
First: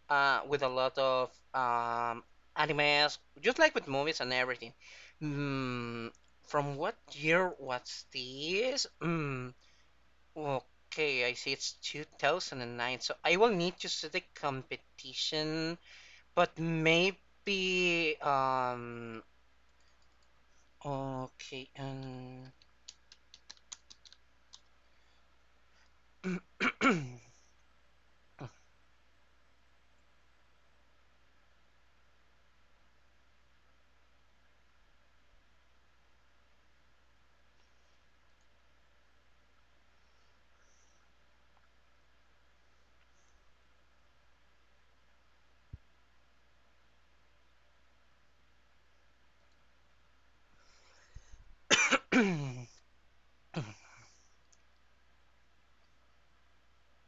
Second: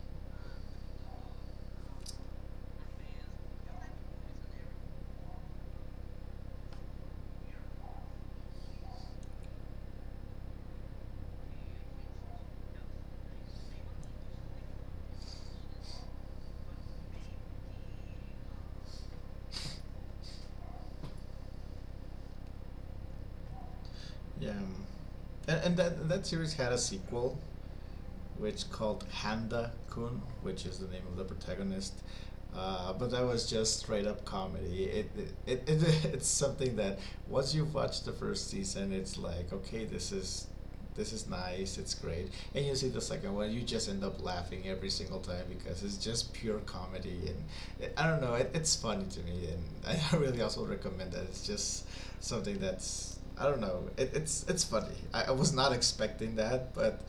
Speaker 2: uh, with a lot of um, animes, just like with movies and everything. Mm, from what year was this? Mm, okay, I see it's two thousand nine, so I will need to see the competition, but maybe um okay um
Speaker 1: Yeah, um, and, and that that series had a sequel,
Speaker 2: [coughs] [clears throat]
Speaker 1: which called Handa Kun, which is the name of the protagonist. Uh, but that was just straight up comedy. It, it, it, [laughs] it it's something that once you've watched the first season, it's like, okay, this is this is nice, it's great. And you see the second one, you just end up laughing every single time because it's just pure comedy. And I don't know, it, it's funny to me. And I [laughs] really also recommend that. It's just something that's, I don't know, it, it's, it's funny. I, I was not expecting that, but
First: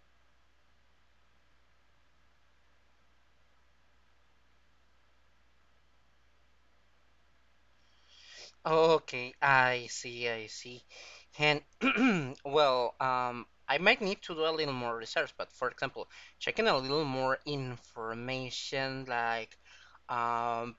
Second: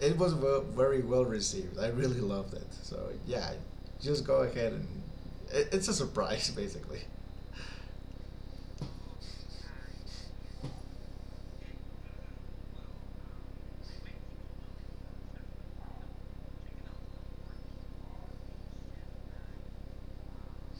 Speaker 1: it was, well, very well received. I really loved it. So yeah, just go ahead. And it, it's a surprise basically.
Speaker 2: okay, I see, I see. And [coughs] [clears throat] well, um I might need to do a little more research, but for example, checking a little more information like um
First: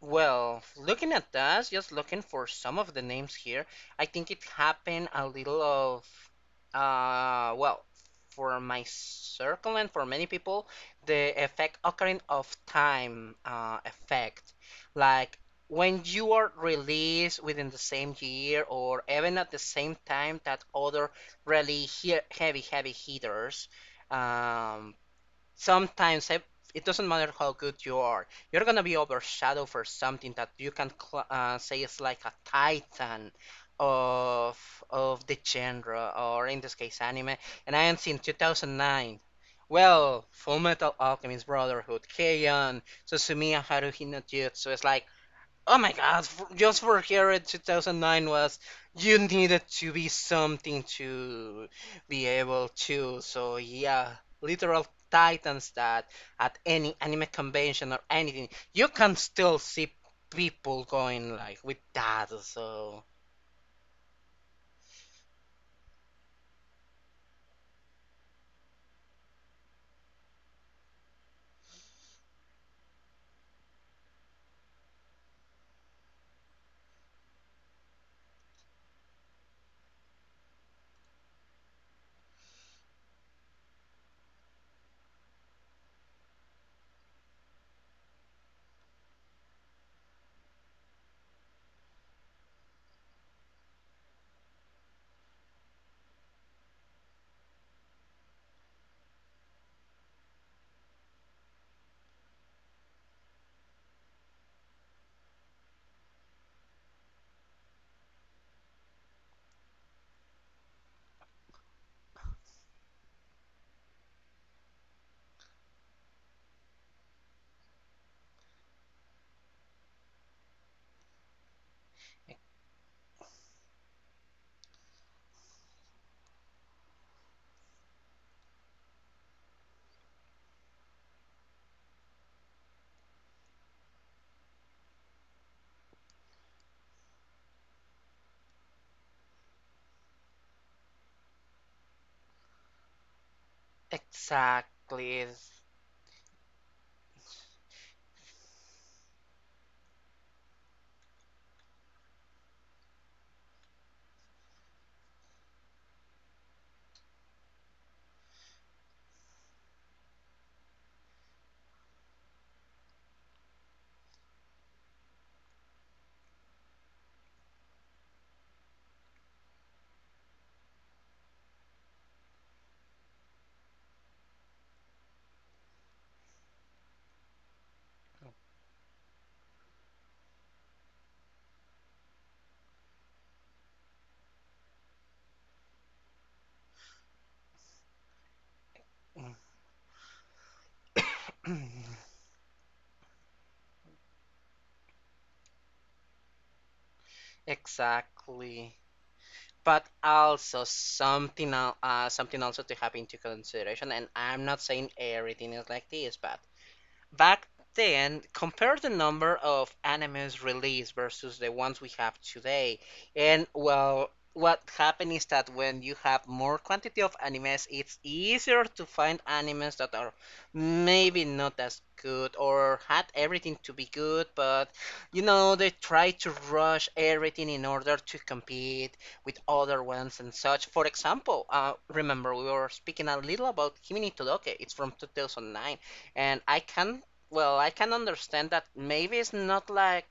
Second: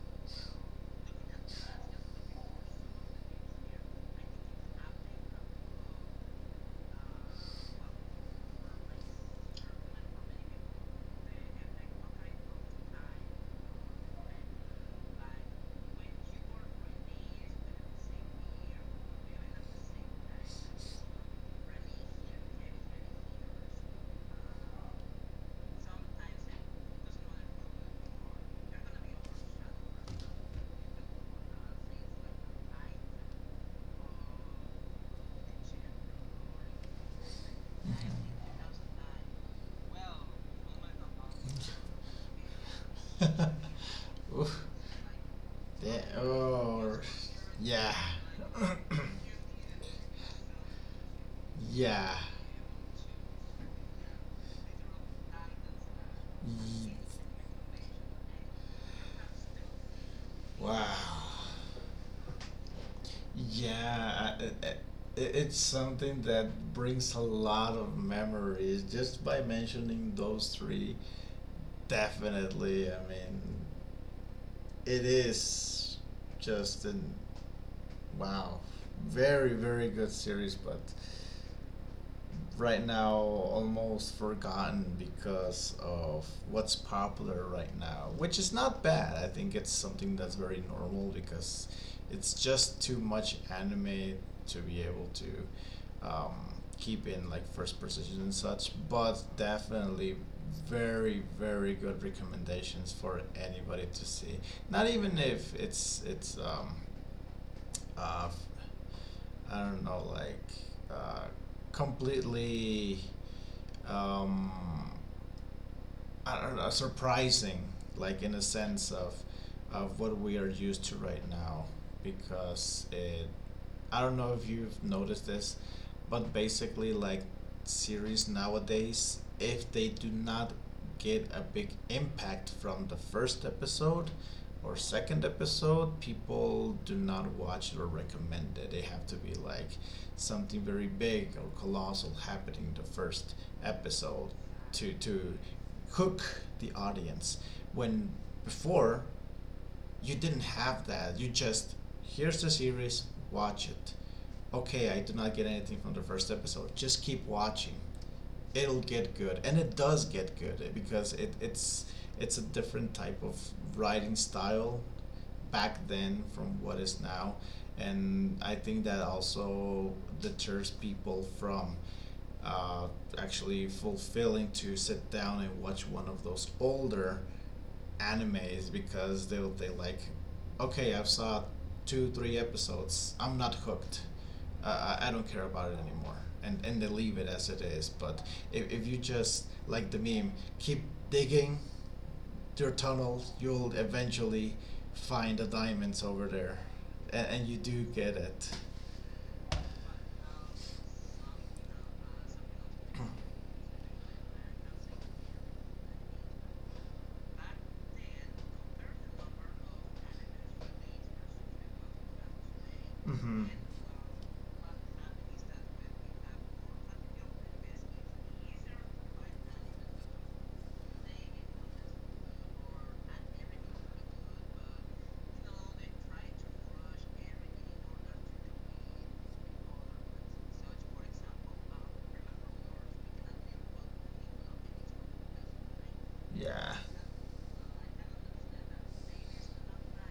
Speaker 2: Well, looking at that, just looking for some of the names here, I think it happened a little of, uh, well, for my circle and for many people, the effect occurring of time uh, effect. Like, when you are released within the same year or even at the same time that other really he heavy, heavy hitters. Um, Sometimes I, it doesn't matter how good you are, you're gonna be overshadowed for something that you can cl- uh, say is like a titan of of the genre, or in this case, anime. And I am seeing two thousand nine. Well, full metal alchemist brotherhood, K-On!, susumiya
Speaker 1: [laughs]
Speaker 2: haruhi no
Speaker 1: Oof.
Speaker 2: jutsu. It's like, oh my
Speaker 1: Yeah.
Speaker 2: god, for- just
Speaker 1: Oh,
Speaker 2: for here in
Speaker 1: yeah.
Speaker 2: two thousand nine was,
Speaker 1: [coughs]
Speaker 2: you needed to be something to,
Speaker 1: [clears throat] Yeah.
Speaker 2: be able to. So yeah, literal titans that at
Speaker 1: Ye-
Speaker 2: any anime convention or anything, you can still see people
Speaker 1: Wow.
Speaker 2: going like with that. So
Speaker 1: Yeah, I- I- i- it's something that brings a lot of memories just by mentioning those three. Definitely, I mean, it is just an, wow, very, very good series, but right now almost forgotten because of what's popular right now, which is not bad. I think it's something that's very normal because it's just too much anime to be able to um, keep in like first position and such. But definitely very, very good recommendations for anybody to see. Not even if it's it's um, uh, I don't know, like uh, completely, um, I don't know, surprising, like in a sense of of what we are used to right now, because it I don't know if you've noticed this, but basically, like, series nowadays, if they do not get a big impact from the first episode or second episode, people do not watch it or recommend it. They have to be like something very big or colossal happening the first episode to
Speaker 2: exactly.
Speaker 1: to hook the audience. When before, you didn't have that. You just, here's the series, watch it. Okay, I do not get anything from the first episode. Just keep watching. It'll get good, and it does get good eh, because it, it's it's a different type of writing style back then from what is now, and I think that also deters people from uh, actually fulfilling to sit down and watch one of those older anime, is because they they like, okay, I've saw two three episodes, I'm not hooked, uh, I I don't care about it anymore, and and they leave it as it is. But if if you just like the meme, keep digging
Speaker 2: [coughs]
Speaker 1: your tunnel, you'll eventually find the diamonds over there, and, and you do get it.
Speaker 2: Exactly. But also something else, uh, something also to have into consideration, and I'm not saying everything is like this, but back then, compare the number of animes released versus the ones we have today.
Speaker 1: Mm-hmm.
Speaker 2: And, well, what happened is that when you have more quantity of animes, it's easier to find animes that are maybe not as good or had everything to be good, but, you know, they try to rush everything in order to compete with other ones and such. For example, uh, remember we were speaking a little about Kimi ni Todoke. It's from two thousand nine, and I
Speaker 1: Yeah.
Speaker 2: can, well, I can understand that maybe it's not like,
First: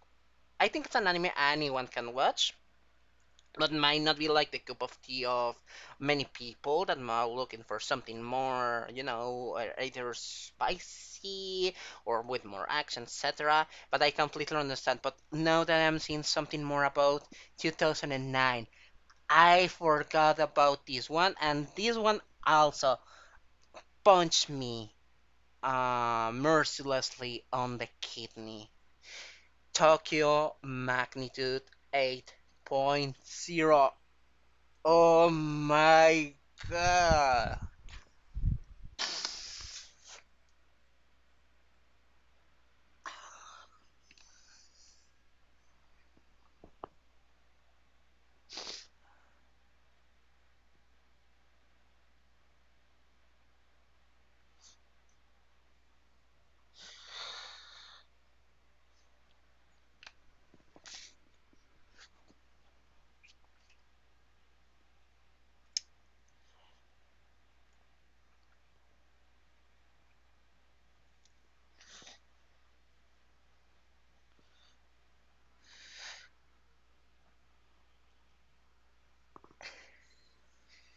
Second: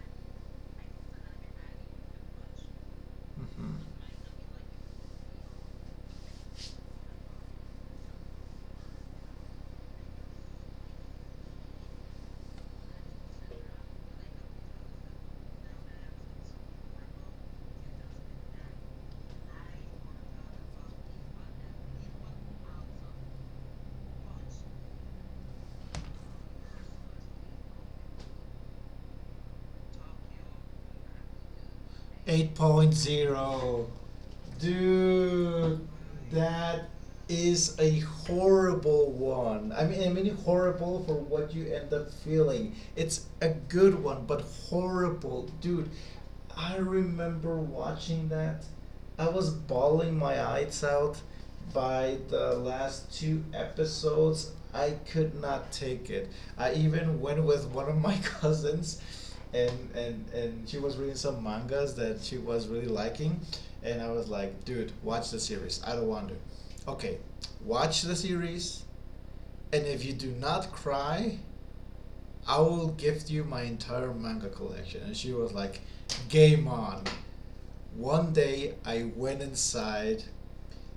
Speaker 2: I think it's an anime anyone can watch, but might
Speaker 1: Hmm.
Speaker 2: not be like the cup of tea of many people that are looking for something more, you know, uh, either spicy or with more action, et cetera. But I completely understand. But now that I'm seeing something more about two thousand nine, I forgot about this one, and this one also punched me uh, mercilessly on the kidney. Tokyo magnitude eight point
Speaker 1: 8.0.
Speaker 2: zero. Oh
Speaker 1: Dude,
Speaker 2: my
Speaker 1: that
Speaker 2: god.
Speaker 1: is a horrible one. I mean, I mean horrible for what you end up feeling. It's a good one, but horrible. Dude, I remember watching that, I was bawling my eyes out by the last two episodes. I could not take it. I even went with one of my [laughs] cousins, and and and she was reading some mangas that she was really liking, and I was like, dude, watch the series. I don't want to. Okay, watch the series, and if you do not cry, I will gift you my entire manga collection. And she was like, game on. One day I went inside.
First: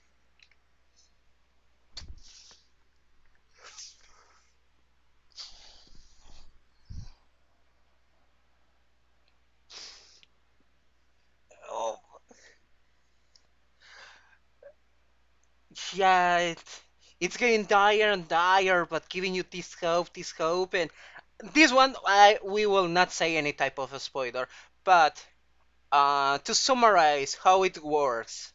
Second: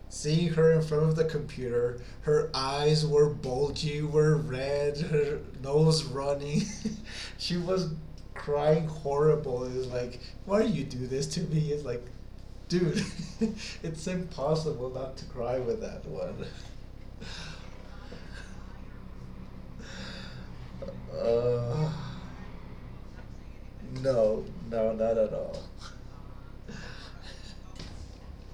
Speaker 1: Seeing her in front of the computer, her eyes were bulgy, were red, her nose running. [laughs] She was crying horrible. It was like, why do you do this to me? It's
Speaker 2: Oh,
Speaker 1: like, dude, [laughs] it's impossible not to cry with that
Speaker 2: yeah,
Speaker 1: one.
Speaker 2: it,
Speaker 1: [laughs]
Speaker 2: it's getting dire and dire, but giving you this hope, this hope. And this
Speaker 1: Uh,
Speaker 2: one, I, we will not say any type of a
Speaker 1: no,
Speaker 2: spoiler,
Speaker 1: no, not
Speaker 2: but,
Speaker 1: at all.
Speaker 2: uh, to
Speaker 1: [laughs]
Speaker 2: summarize how it works,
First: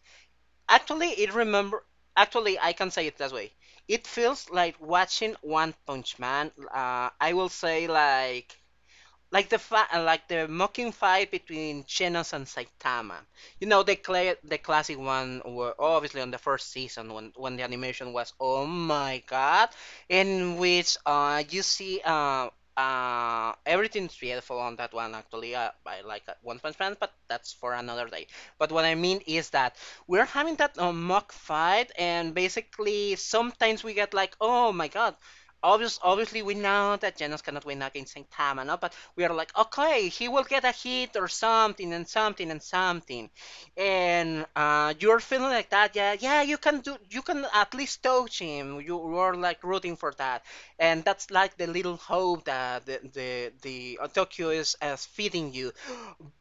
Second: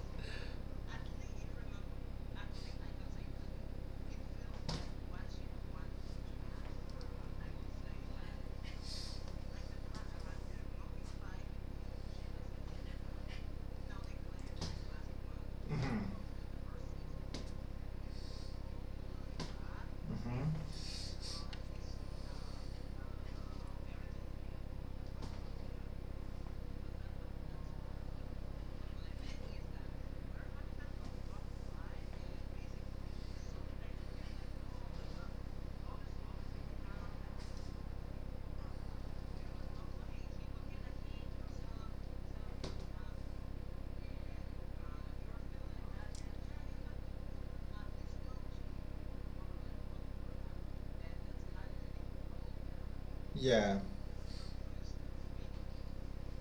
Speaker 2: actually, it remember, actually, I can say it that way. It feels like watching One Punch Man. Uh, I will say like like the fa- uh, like the mocking fight between Genos and Saitama. You know the cla- the classic one, were
Speaker 1: Hmm.
Speaker 2: obviously on the first season, when when the animation was oh my god, in
Speaker 1: Hmm.
Speaker 2: which uh you see uh. Uh, everything's beautiful on that one, actually, uh, by like, uh, One Punch Man, but that's for another day. But what I mean is that we're having that uh, mock fight, and basically sometimes we get like, oh my god, obvious, obviously we know that Genos cannot win against Saitama, no? But we are like, okay, he will get a hit or something, and something and something, and uh, you're feeling like that. Yeah, yeah, you can do, you can at least touch him. You were like rooting for that, and that's like the little hope that the the,
Speaker 1: Yeah.
Speaker 2: the uh, Tokyo is as feeding you.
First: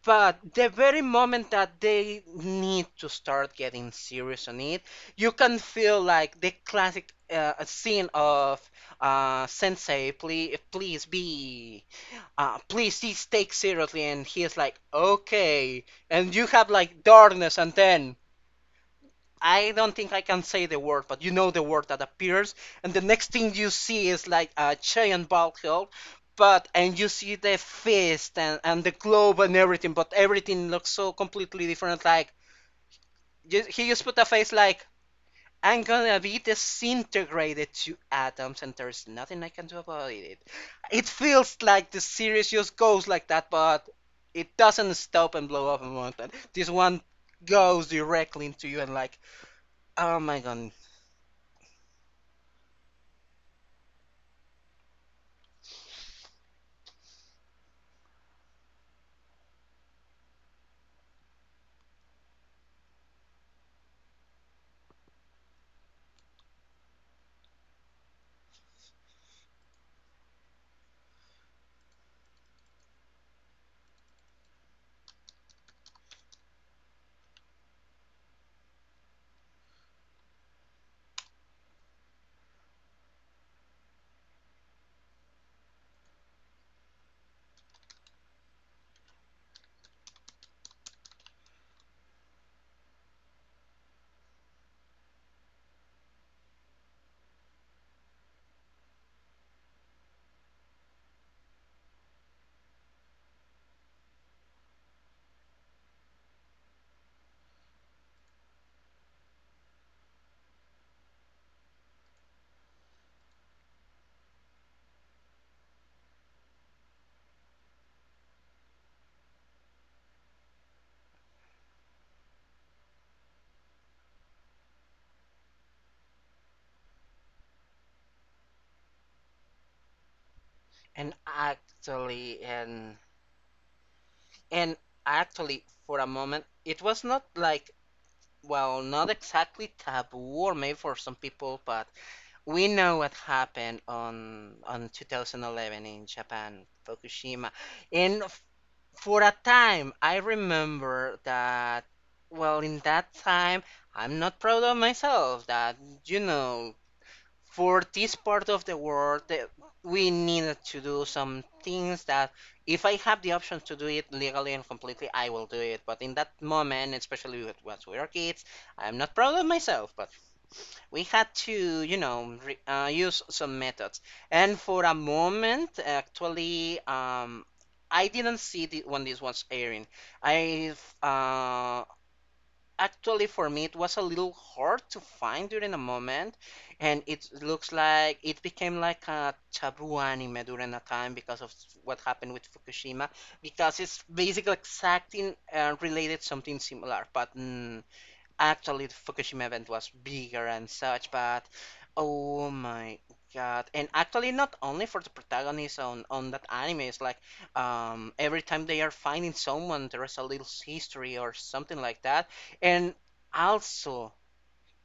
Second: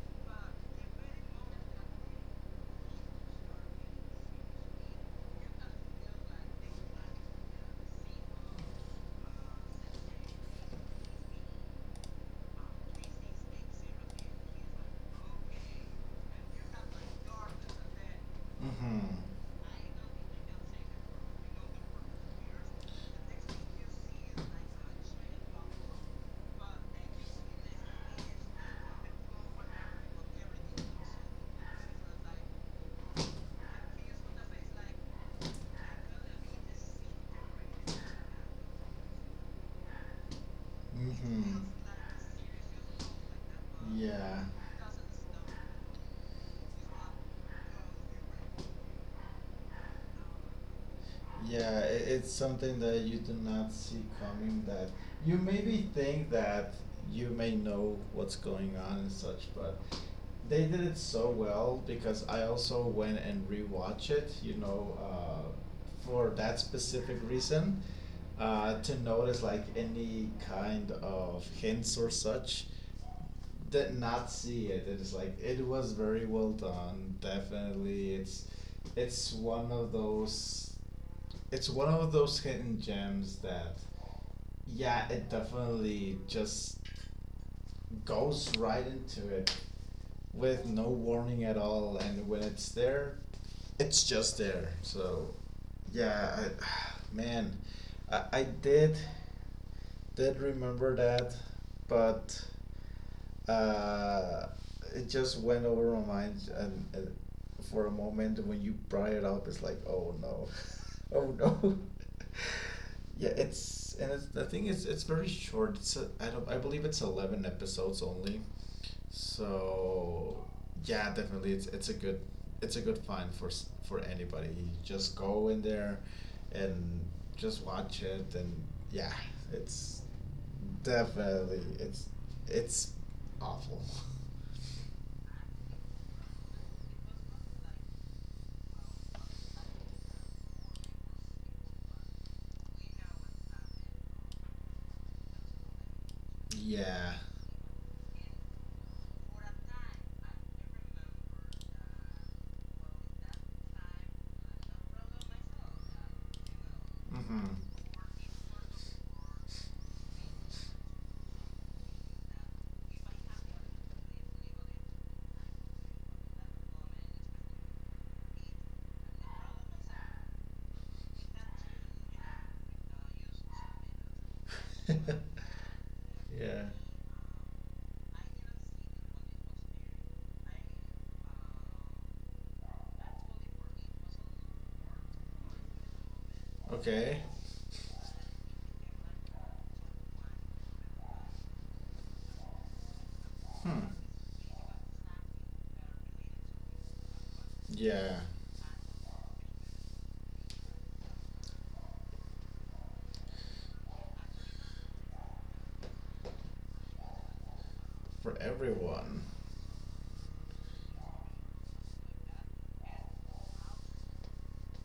Speaker 2: But the very moment that they need to start getting serious on it, you can feel like the classic uh, scene of uh, Sensei, please, please be, uh, please this take seriously, and he's like okay, and you have like darkness, and then,
Speaker 1: Mhm.
Speaker 2: I don't think I can say the word, but you know the word that appears, and the next thing you see is like a giant ball held, but, and you see the fist, and, and the globe and everything, but everything looks so completely different, like he just put a face like, I'm gonna be disintegrated to atoms, and there's nothing I can do about it. It feels
Speaker 1: Mhm.
Speaker 2: like the series just goes like that, but
Speaker 1: Yeah.
Speaker 2: it doesn't stop and blow up a mountain. This one goes directly into you, and like, oh my god.
Speaker 1: Yeah, it, it's something that you do not see coming, that you maybe think that you may know what's going on and such, but they did it so well because I also went and rewatched it, you know, uh, for that specific reason, uh, to notice like any kind of hints or such. Did not see it. It is like it was very well done. Definitely, it's it's one of those, it's one of those hidden gems that, yeah, it definitely just goes right into it with no warning at all. And when it's there, it's just there. So yeah, I, [sighs] man, I, I did did remember that, but uh, it just went over my mind, and, and for a moment when you brought it up, it's like, oh no, [laughs] oh no. [laughs] Yeah, it's and it's, the thing is, it's very short. It's a, I don't I believe it's eleven episodes only, so yeah, definitely it's it's a good, it's a good find for s- for anybody. You just go in there, and just watch it, and yeah, it's,
Speaker 2: And
Speaker 1: definitely, it's
Speaker 2: actually,
Speaker 1: it's
Speaker 2: and
Speaker 1: awful.
Speaker 2: and actually, for a moment, it was not like, well, not exactly taboo, or maybe for some people, but we know what happened on on twenty eleven in Japan,
Speaker 1: Yeah.
Speaker 2: Fukushima, and f- for a time I remember that. Well, in that time, I'm not proud of myself that, you know,
Speaker 1: Mm-hmm.
Speaker 2: for this part of the world, that we needed to do some things that, if I have the option to do it legally and completely, I will do it. But in that moment, especially with, once we are kids, I'm not proud of myself, but we had to, you know, re uh, use some methods. And for a
Speaker 1: [laughs]
Speaker 2: moment,
Speaker 1: Yeah.
Speaker 2: actually, um, I didn't see the, when this was airing. I uh, Actually, for me, it was a little hard to find during a moment, and
Speaker 1: Okay.
Speaker 2: it looks like it became like a taboo anime during a time because of what happened with Fukushima, because
Speaker 1: Hmm.
Speaker 2: it's basically exacting uh, related something similar, but. Mm,
Speaker 1: Yeah.
Speaker 2: Actually, the Fukushima event was bigger and such, but oh my god! And actually, not only for the protagonists on on that anime, it's like um,
Speaker 1: For
Speaker 2: every time they are
Speaker 1: everyone.
Speaker 2: finding someone, there is a little history or something like that, and also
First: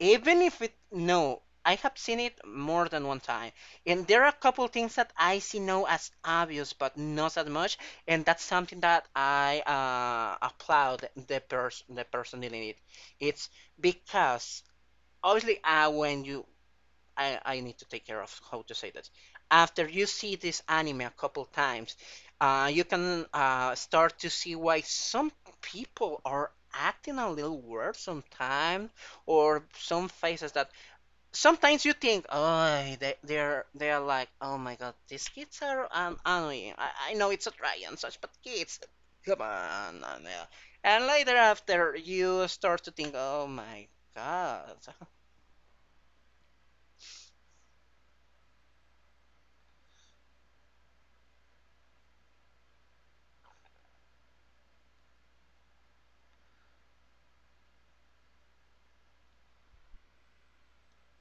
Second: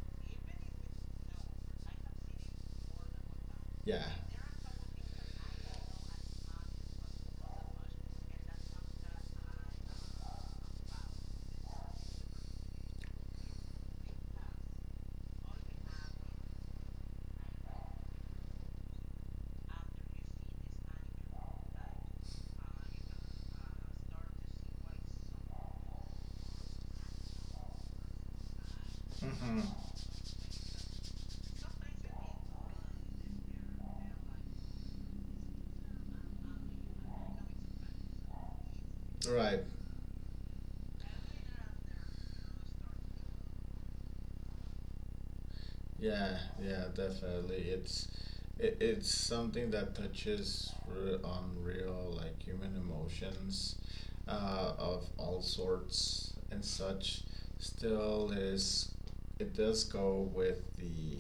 Speaker 2: even if it no I have seen it more than one time,
Speaker 1: Yeah.
Speaker 2: and there are a couple things that I see now as obvious but not that much. And that's something that I uh, applaud the person the person doing it. It's because obviously uh, when you— I, I need to take care of how to say that. After you see this anime a couple times, uh, you can uh, start to see why some people are acting a little weird sometimes,
Speaker 1: Mm-hmm.
Speaker 2: or some faces that sometimes you think, oh, they, they're they're like, oh my god, these kids are um, annoying. I, I know it's a try and such, but kids, come
Speaker 1: Right.
Speaker 2: on, and, uh, and later after you start to think, oh my god.
Speaker 1: Yeah, yeah, definitely. It's it, it's something that touches re- on real like human emotions uh, of all sorts and such. Still is, it does go with the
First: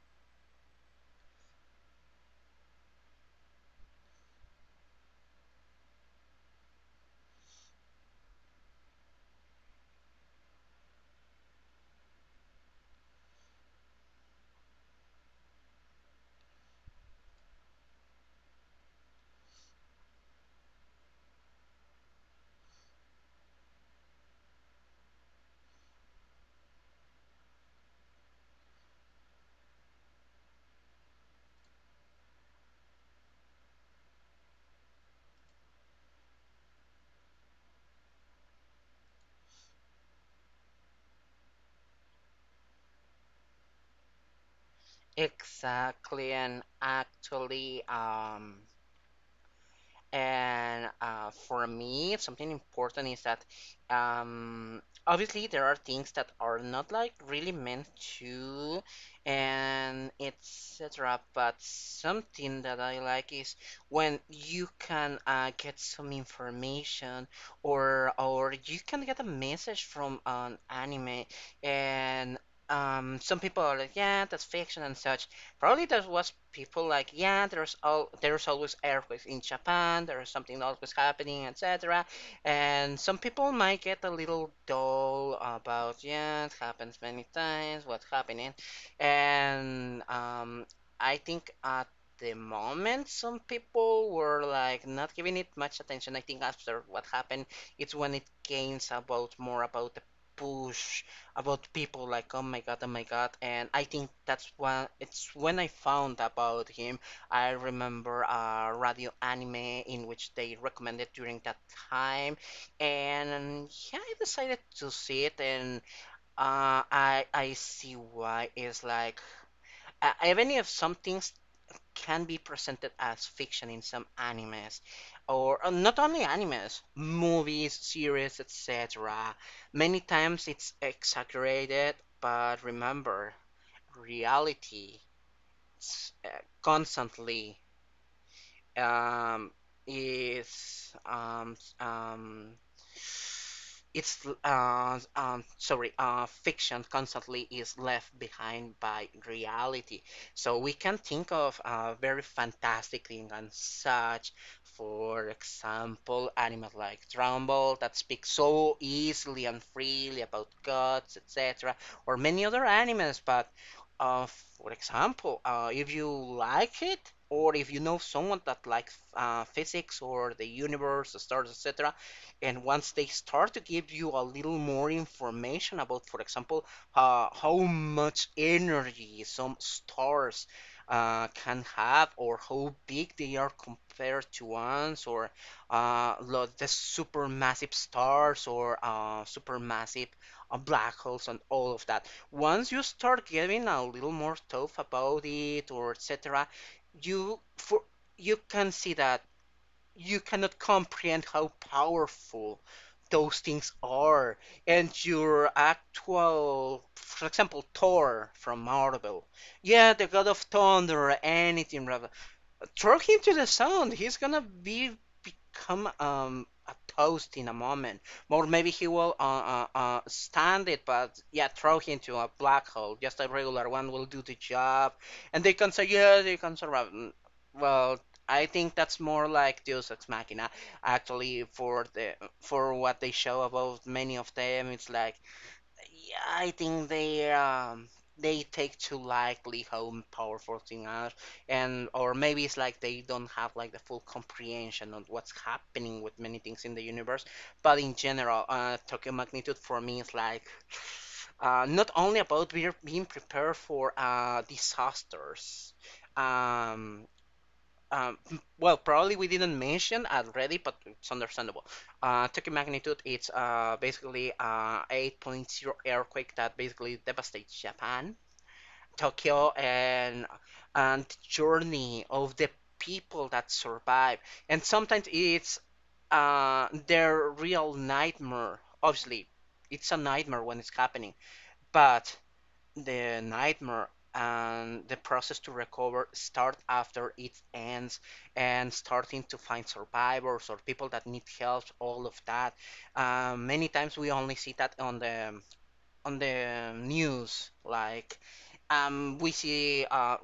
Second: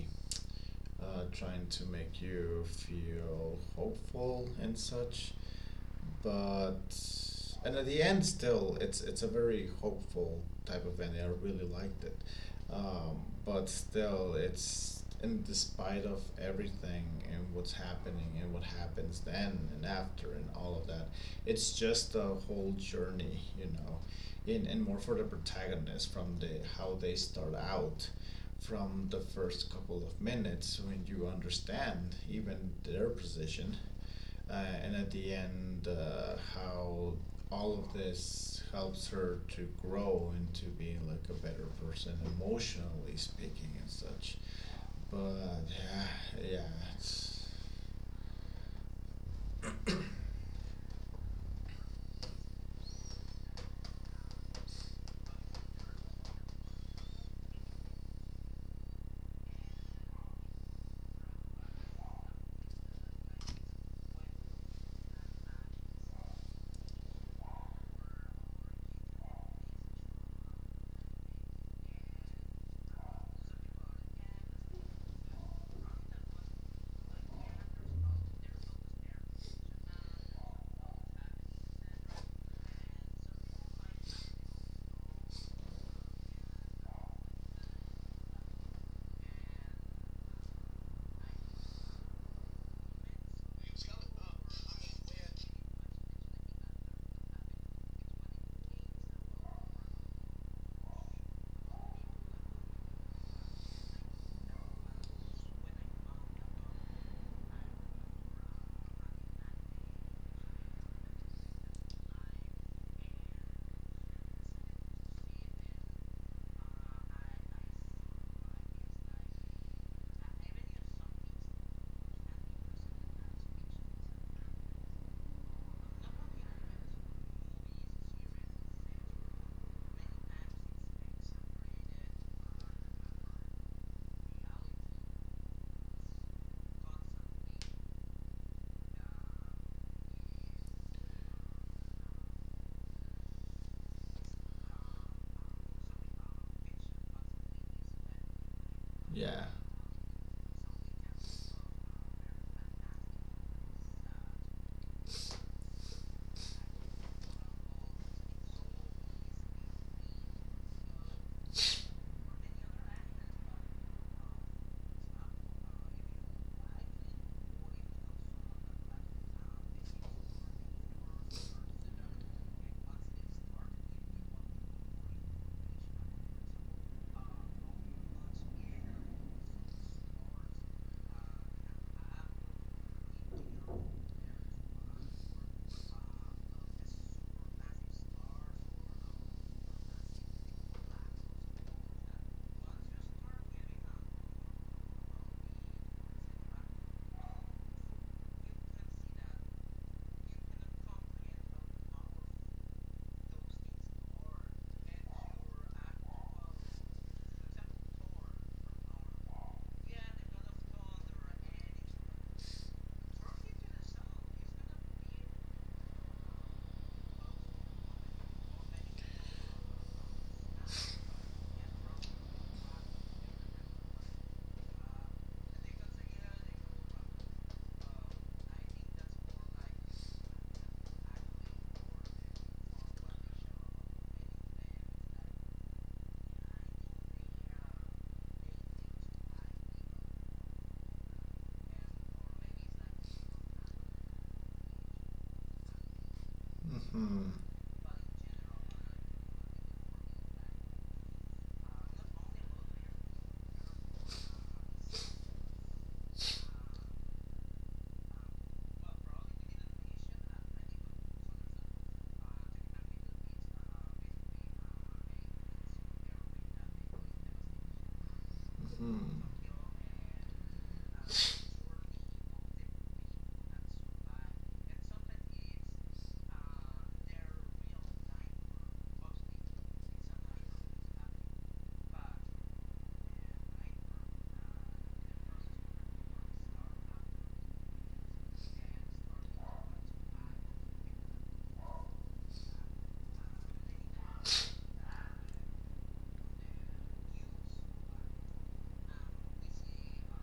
Speaker 1: uh, trying to make you feel hopeful and such, but and at the end still it's it's a very hopeful type of ending, I really liked it. Um, but still, it's in despite of everything and what's happening and what happens then and after and all of that, it's just a whole journey, you know, in and more for the protagonist, from the how they start out, from the first couple of minutes when you understand even their position, uh, and at the end, uh, how all of this helps her to grow into being like a better person emotionally speaking and such. But
Speaker 2: Exactly,
Speaker 1: yeah,
Speaker 2: and
Speaker 1: yeah, it's,
Speaker 2: actually, um, and uh, for me, something important is that, um, obviously there are things that are not like really meant to, and et cetera. But something that I like is when you can uh, get some information, or or you can get a message from an anime, and um, some people are like, yeah, that's fiction and such. Probably there was people like, yeah, there's all there's always earthquakes in Japan. There's something always happening, et cetera. And some people might get a little dull about, yeah, it happens many times. What's happening? And um, I think at the moment, some people were like not giving it much attention. I think after what happened, it's when it gains about more about the push about people like, oh my god, oh my god. And I think that's when it's when I found about him. I remember a radio anime in which they recommended during that time, and yeah, I decided to see it, and uh, I i see why it's like uh, even if some things can be presented as fiction in some animes, or uh, not only animes, movies, series, et cetera. Many times it's exaggerated, but remember, reality uh, constantly um, is um, s- um, it's uh, um, sorry uh, fiction constantly is left behind by
Speaker 1: yeah.
Speaker 2: reality. So we can think of uh, very fantastic thing and such, for example animals like Trumbull that speak so easily and freely about gods, etc., or many other animals. But uh, for example, uh, if you like it, or if you know someone that likes uh, physics or the universe, the stars, et cetera, and once they start to give you a little more information about, for example, uh, how much energy some stars uh, can have, or how big they are compared to us, or uh, lo- the supermassive stars, or uh, supermassive uh, black holes, and all of that. Once you start getting a little more tough about it or etc, you for you can see that you cannot comprehend how powerful those things are. And your actual, for example, Thor from Marvel, yeah, the god of thunder or anything, rather, throw him to the sound. He's gonna be— become um a toast in a moment, or maybe he will uh, uh, uh stand it. But yeah, throw him to a black hole. Just a regular one will do the job, and they can say, yeah, they can survive. Mm, Well, I think that's more like Deus Ex Machina. Actually, for the for what they show about many of them, it's like yeah, I think they um they take too lightly how powerful things are, and or maybe it's like they don't have like the full comprehension of what's happening with many things in the universe.
Speaker 1: Mhm.
Speaker 2: But in general, uh, Tokyo Magnitude for me is like uh, not only about be being prepared for uh, disasters. Um, um, [laughs] well, probably we didn't mention already, but it's understandable. Uh, Tokyo magnitude, it's uh, basically uh, 8.0 earthquake that basically devastates Japan,
Speaker 1: Mhm.
Speaker 2: Tokyo, and and the journey of the people that survive. And sometimes it's uh, their real nightmare. Obviously, it's a nightmare when it's happening, but the nightmare and the process to recover start after it ends, and starting to find survivors or people that need help, all of that. Um, many times we only see that on the on the news like um, we see, uh,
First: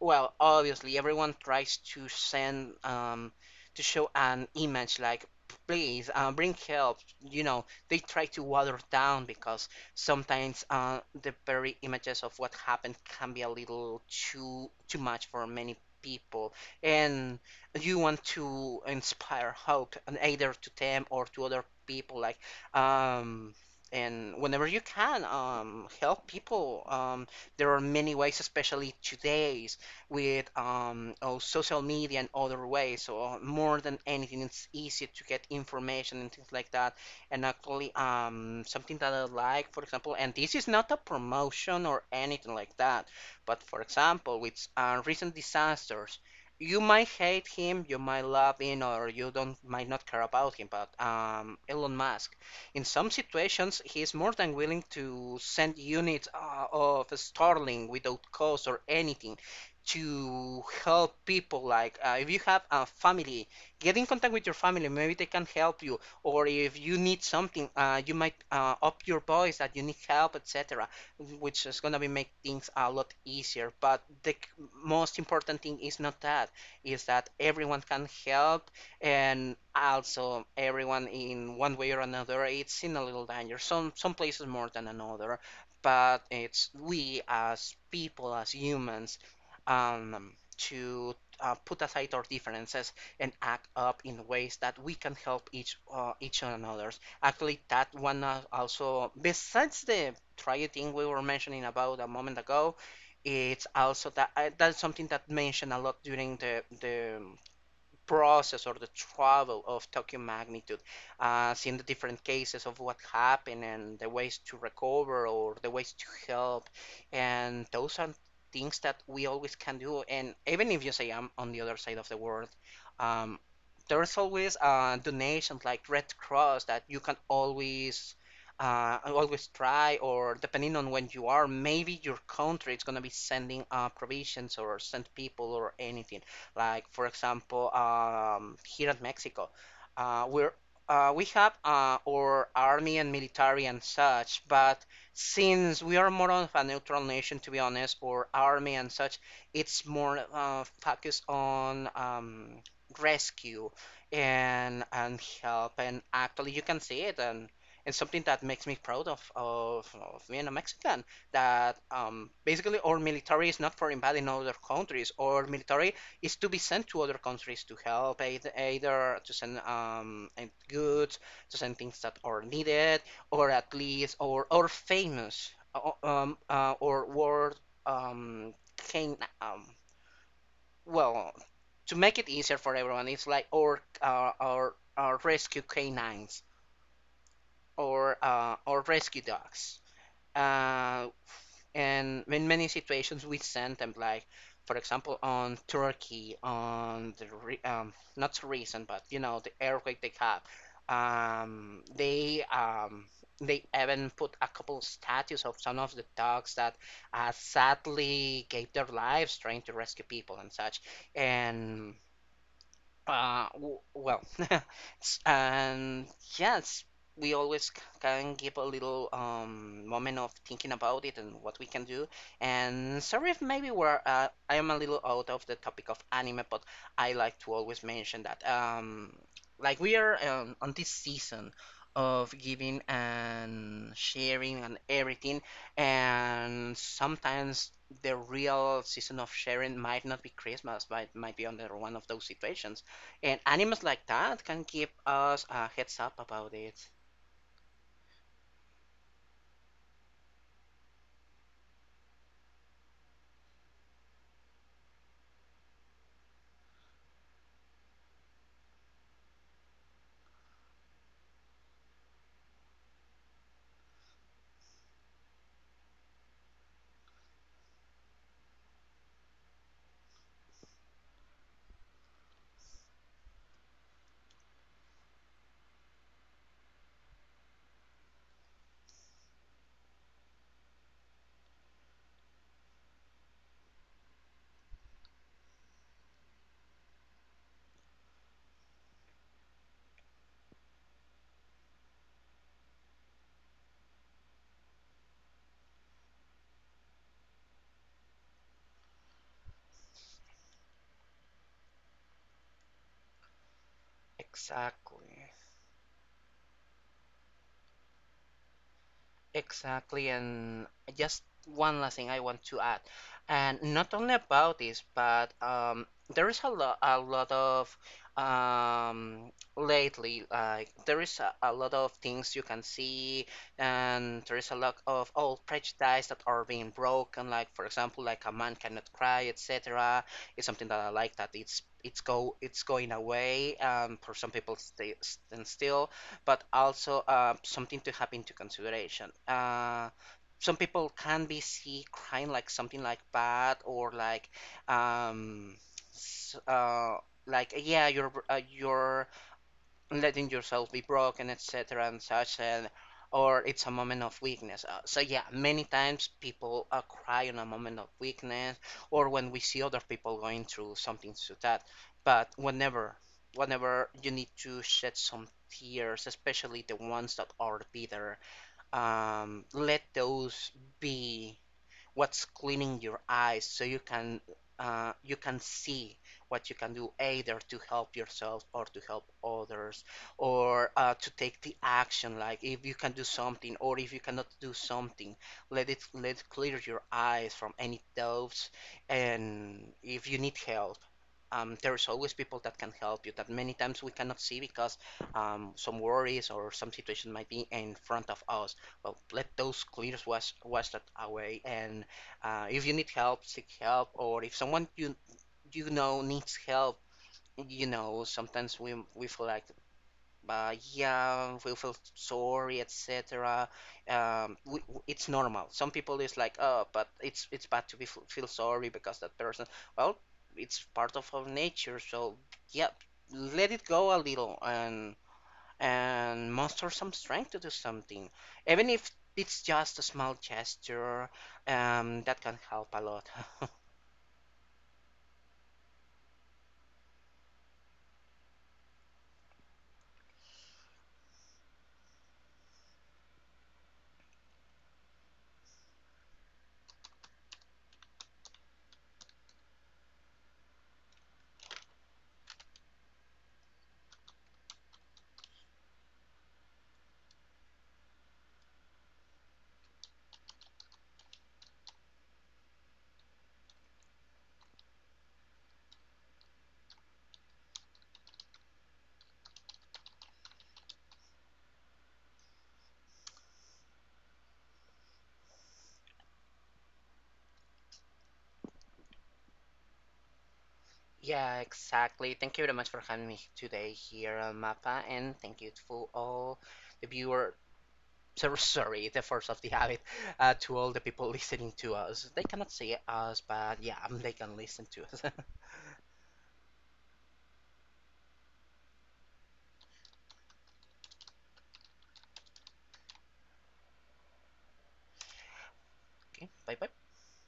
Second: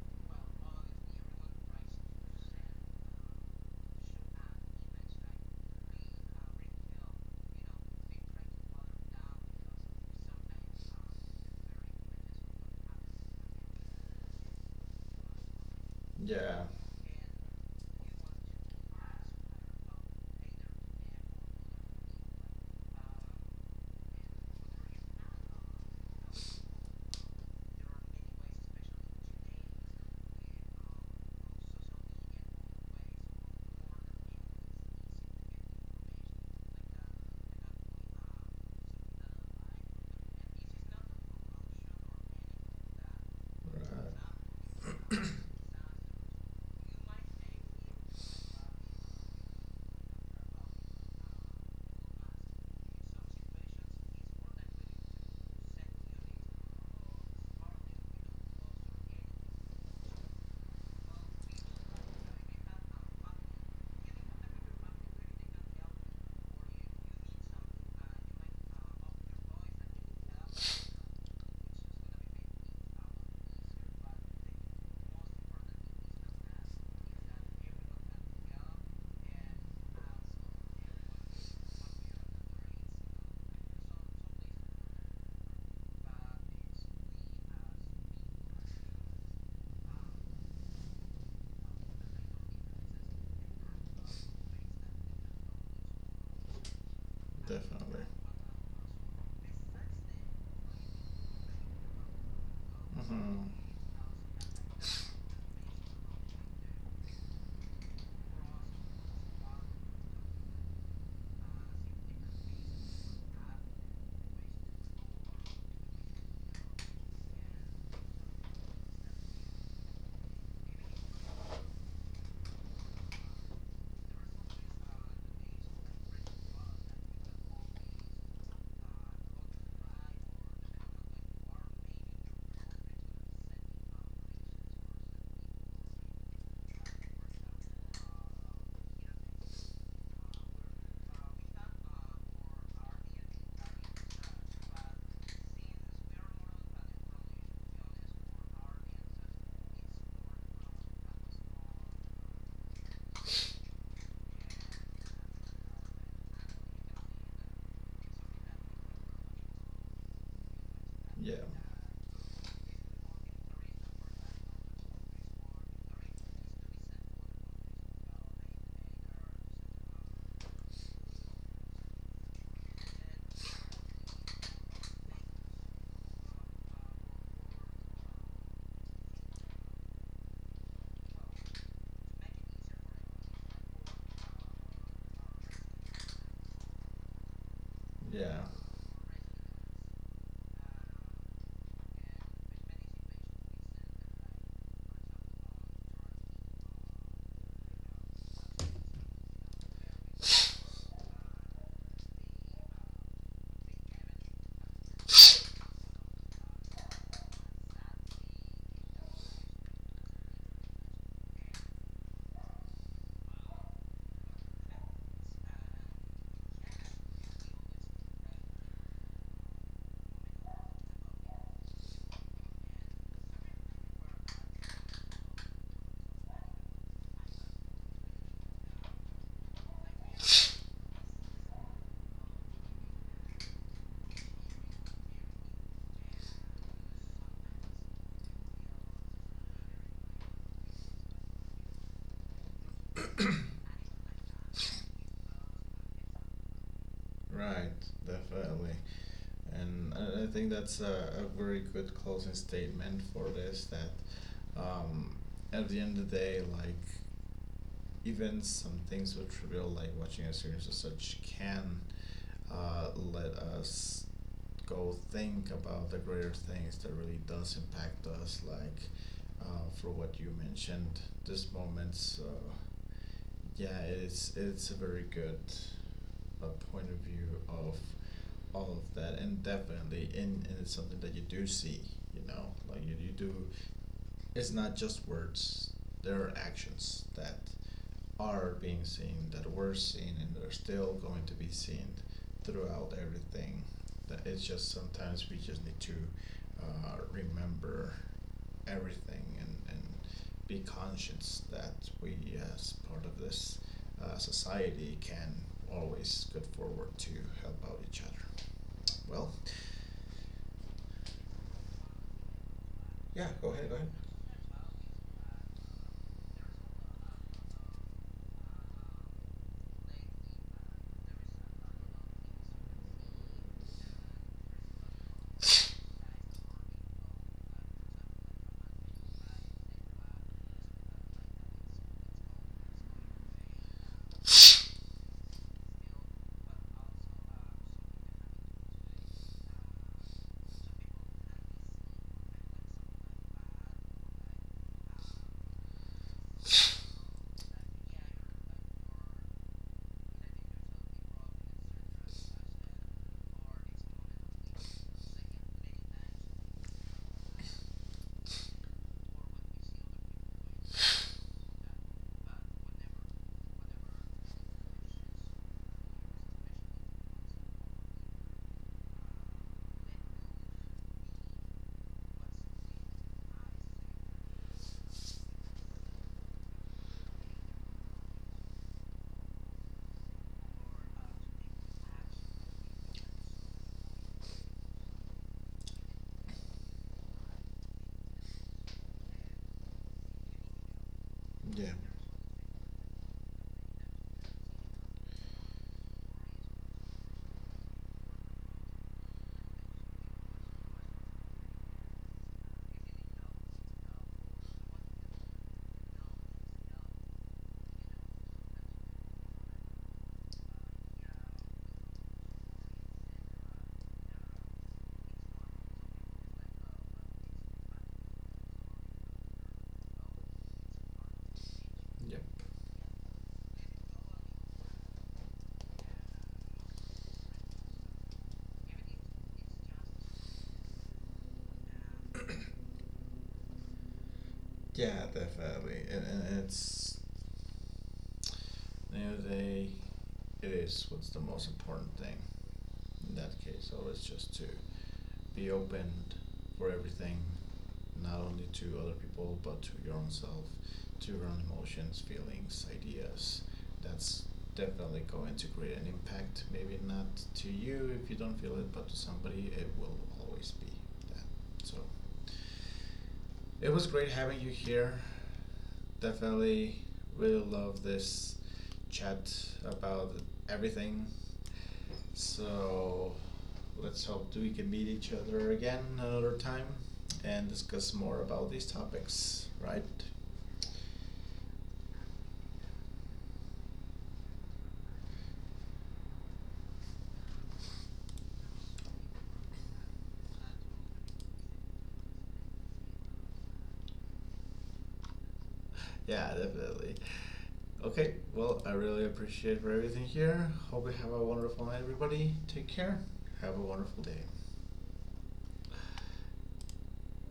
Speaker 2: well, obviously everyone tries to send, um, to show an image like, please, uh, bring help. You know, they try to water down because sometimes uh, the very images of what happened can be a little too too much for many people,
Speaker 1: Yeah.
Speaker 2: and you want to inspire hope, and either to them or to other people, like. Um, and whenever you can um, help people, um, there are many ways, especially today's, with um, oh, social media and other ways. So uh, more than anything, it's easy to get information and things like that. And actually, um, something that I like, for example, and this is not a promotion or anything like that, but for example, with uh, recent disasters. You might hate him, you might love him, or you don't might not care about him. But um, Elon Musk, in some situations, he is more than willing to send units uh, of Starling without cost or anything to help people. Like uh, if you have a family, get in contact with your family. Maybe they can help you. Or if you need something, uh, you might uh, up your voice that you need help, et cetera. Which is gonna be make things a lot easier. But the most important thing is not that. Is that everyone can help, and also everyone in one way or another it's in a little danger, some some places more than another, but it's we as people, as humans, um, to uh, put aside our differences and act up in ways that we can help each uh, each another. Actually, that one, uh, also besides the triad thing we were mentioning about a moment ago, it's also that I, that's something that mentioned a lot during the the process or the travel of Tokyo magnitude, uh, seeing the different cases of what happened and the ways to recover or the ways to help. And those are things that we always can do. And even if you say I'm on the other side of the world, um, there's always uh, donations like Red Cross that you can always uh, always try, or depending on when you are, maybe your country is gonna be sending uh, provisions or send people or anything. Like for example, um, here at Mexico, uh, we're uh, we have uh, our army and military and such, but since we are more of a neutral nation, to be honest, or army and such, it's more uh, focused on um, rescue and and help. And actually, you can see it, and and something that makes me proud of of, of being a Mexican.
Speaker 1: Yeah.
Speaker 2: That um, basically our military is not for invading other countries. Our military is to be sent to other countries to help, either to send um and goods, to send things that are needed, or at least or or famous uh, um uh, or world um can um well, to make it easier for everyone it's like or uh, or or rescue canines, or
Speaker 1: Yeah.
Speaker 2: uh, or rescue dogs. Uh, and in many situations we send them like, for example, on Turkey, on the re- um, not so recent but you know, the earthquake they had. um, they um, they even put a couple statues of some of the dogs that uh, sadly gave their lives trying to rescue people and such. And uh, w- well, [laughs] and yes, we always c- can give a little um moment of thinking about it and what we can do. And sorry if maybe we're uh, I am a little out of the topic of anime, but I like to always mention that um like we are um, on this season of giving and sharing and everything, and sometimes the real season of sharing might not be Christmas, but it might be under one of those situations, and animals like that can give us a heads up about it.
Speaker 1: Right, definitely. And I I think that's a, a very good closing statement for this, that um, at the end of the day, like, even some things so trivial like watching a series or such can uh, let us go think about the greater things that really does impact us, like, uh, for what you mentioned, these moments. Uh, yeah, it's it's a very good uh, point of view of all of that. And definitely, and, and it's something that you do see. You know, like you, you do. It's not just words. There are actions that are being seen, that were seen, and they're still going to be seen throughout everything. That it's just sometimes we just need to uh, remember everything, and, and be conscious that we, as part of this uh, society,
Speaker 2: Exactly.
Speaker 1: can always go forward to help out each other. Well,
Speaker 2: Exactly, and just one last thing I want to add,
Speaker 1: yeah, go
Speaker 2: and
Speaker 1: ahead, go ahead.
Speaker 2: not only about this, but um, there is a lot, a lot of um, lately, like there is a, a lot of things you can see, and there is a lot of old prejudice that are being broken. Like for example, like a man cannot cry, et cetera. It's something that I like that it's it's go it's going away. Um, for some people, stay, stand still, but also uh, something to have into consideration. Uh, some people can be see crying like something like bad or like um s- uh like yeah your are uh, you letting yourself be broken, et cetera, and such, and or it's a moment of weakness. Uh, so yeah, many times people uh, cry on a moment of weakness, or when we see other people going through something to that. But whenever, whenever you need to shed some tears, especially the ones that are bitter, um, let those be what's cleaning your eyes so you can uh, you can see what you can do, either to help yourself or to help others, or uh, to take the action, like if you can do something or if you cannot do something, let it let it clear your eyes from any doubts. And if you need help, um,
Speaker 1: Yeah.
Speaker 2: there's always people that can help you that many times we cannot see because um, some worries or some situation might be in front of us. Well, let those clears wash, wash that away, and uh, if you need help, seek help, or if someone you— you know, needs help, you know, sometimes we we feel like, uh, yeah, we feel sorry, et cetera. Um, we, it's normal. Some people is like, oh, but it's it's bad to be feel sorry because that person. Well, it's part of our nature, so
Speaker 1: Yep.
Speaker 2: yeah, let it go a little, and and muster some strength to do something, even if it's just a small gesture. Um, that can help a lot. [laughs]
Speaker 1: Yeah, definitely. And, and it's, you know, they, it is what's the most important thing in that case. Always just to be open for everything, not only to other people but to your own self, to your own emotions, feelings, ideas. That's definitely going to create an impact. Maybe not to you if you don't feel it, but to somebody it will always be that. So it was great having you here. Definitely really love this chat about everything. So let's hope that we can meet each other again another time and discuss more about these topics, right?
Speaker 2: Yeah, exactly. Thank you very much for having me today here on Mappa, and thank you for all the viewer. So, sorry, the force of the habit, uh, to all the people listening to us. They cannot see us, but yeah, um, they can listen to us. [laughs]
Speaker 1: Yeah, definitely. Okay, well, I really appreciate for everything here. Hope you have a wonderful night, everybody. Take care. Have a wonderful day.
Speaker 2: Okay, bye bye.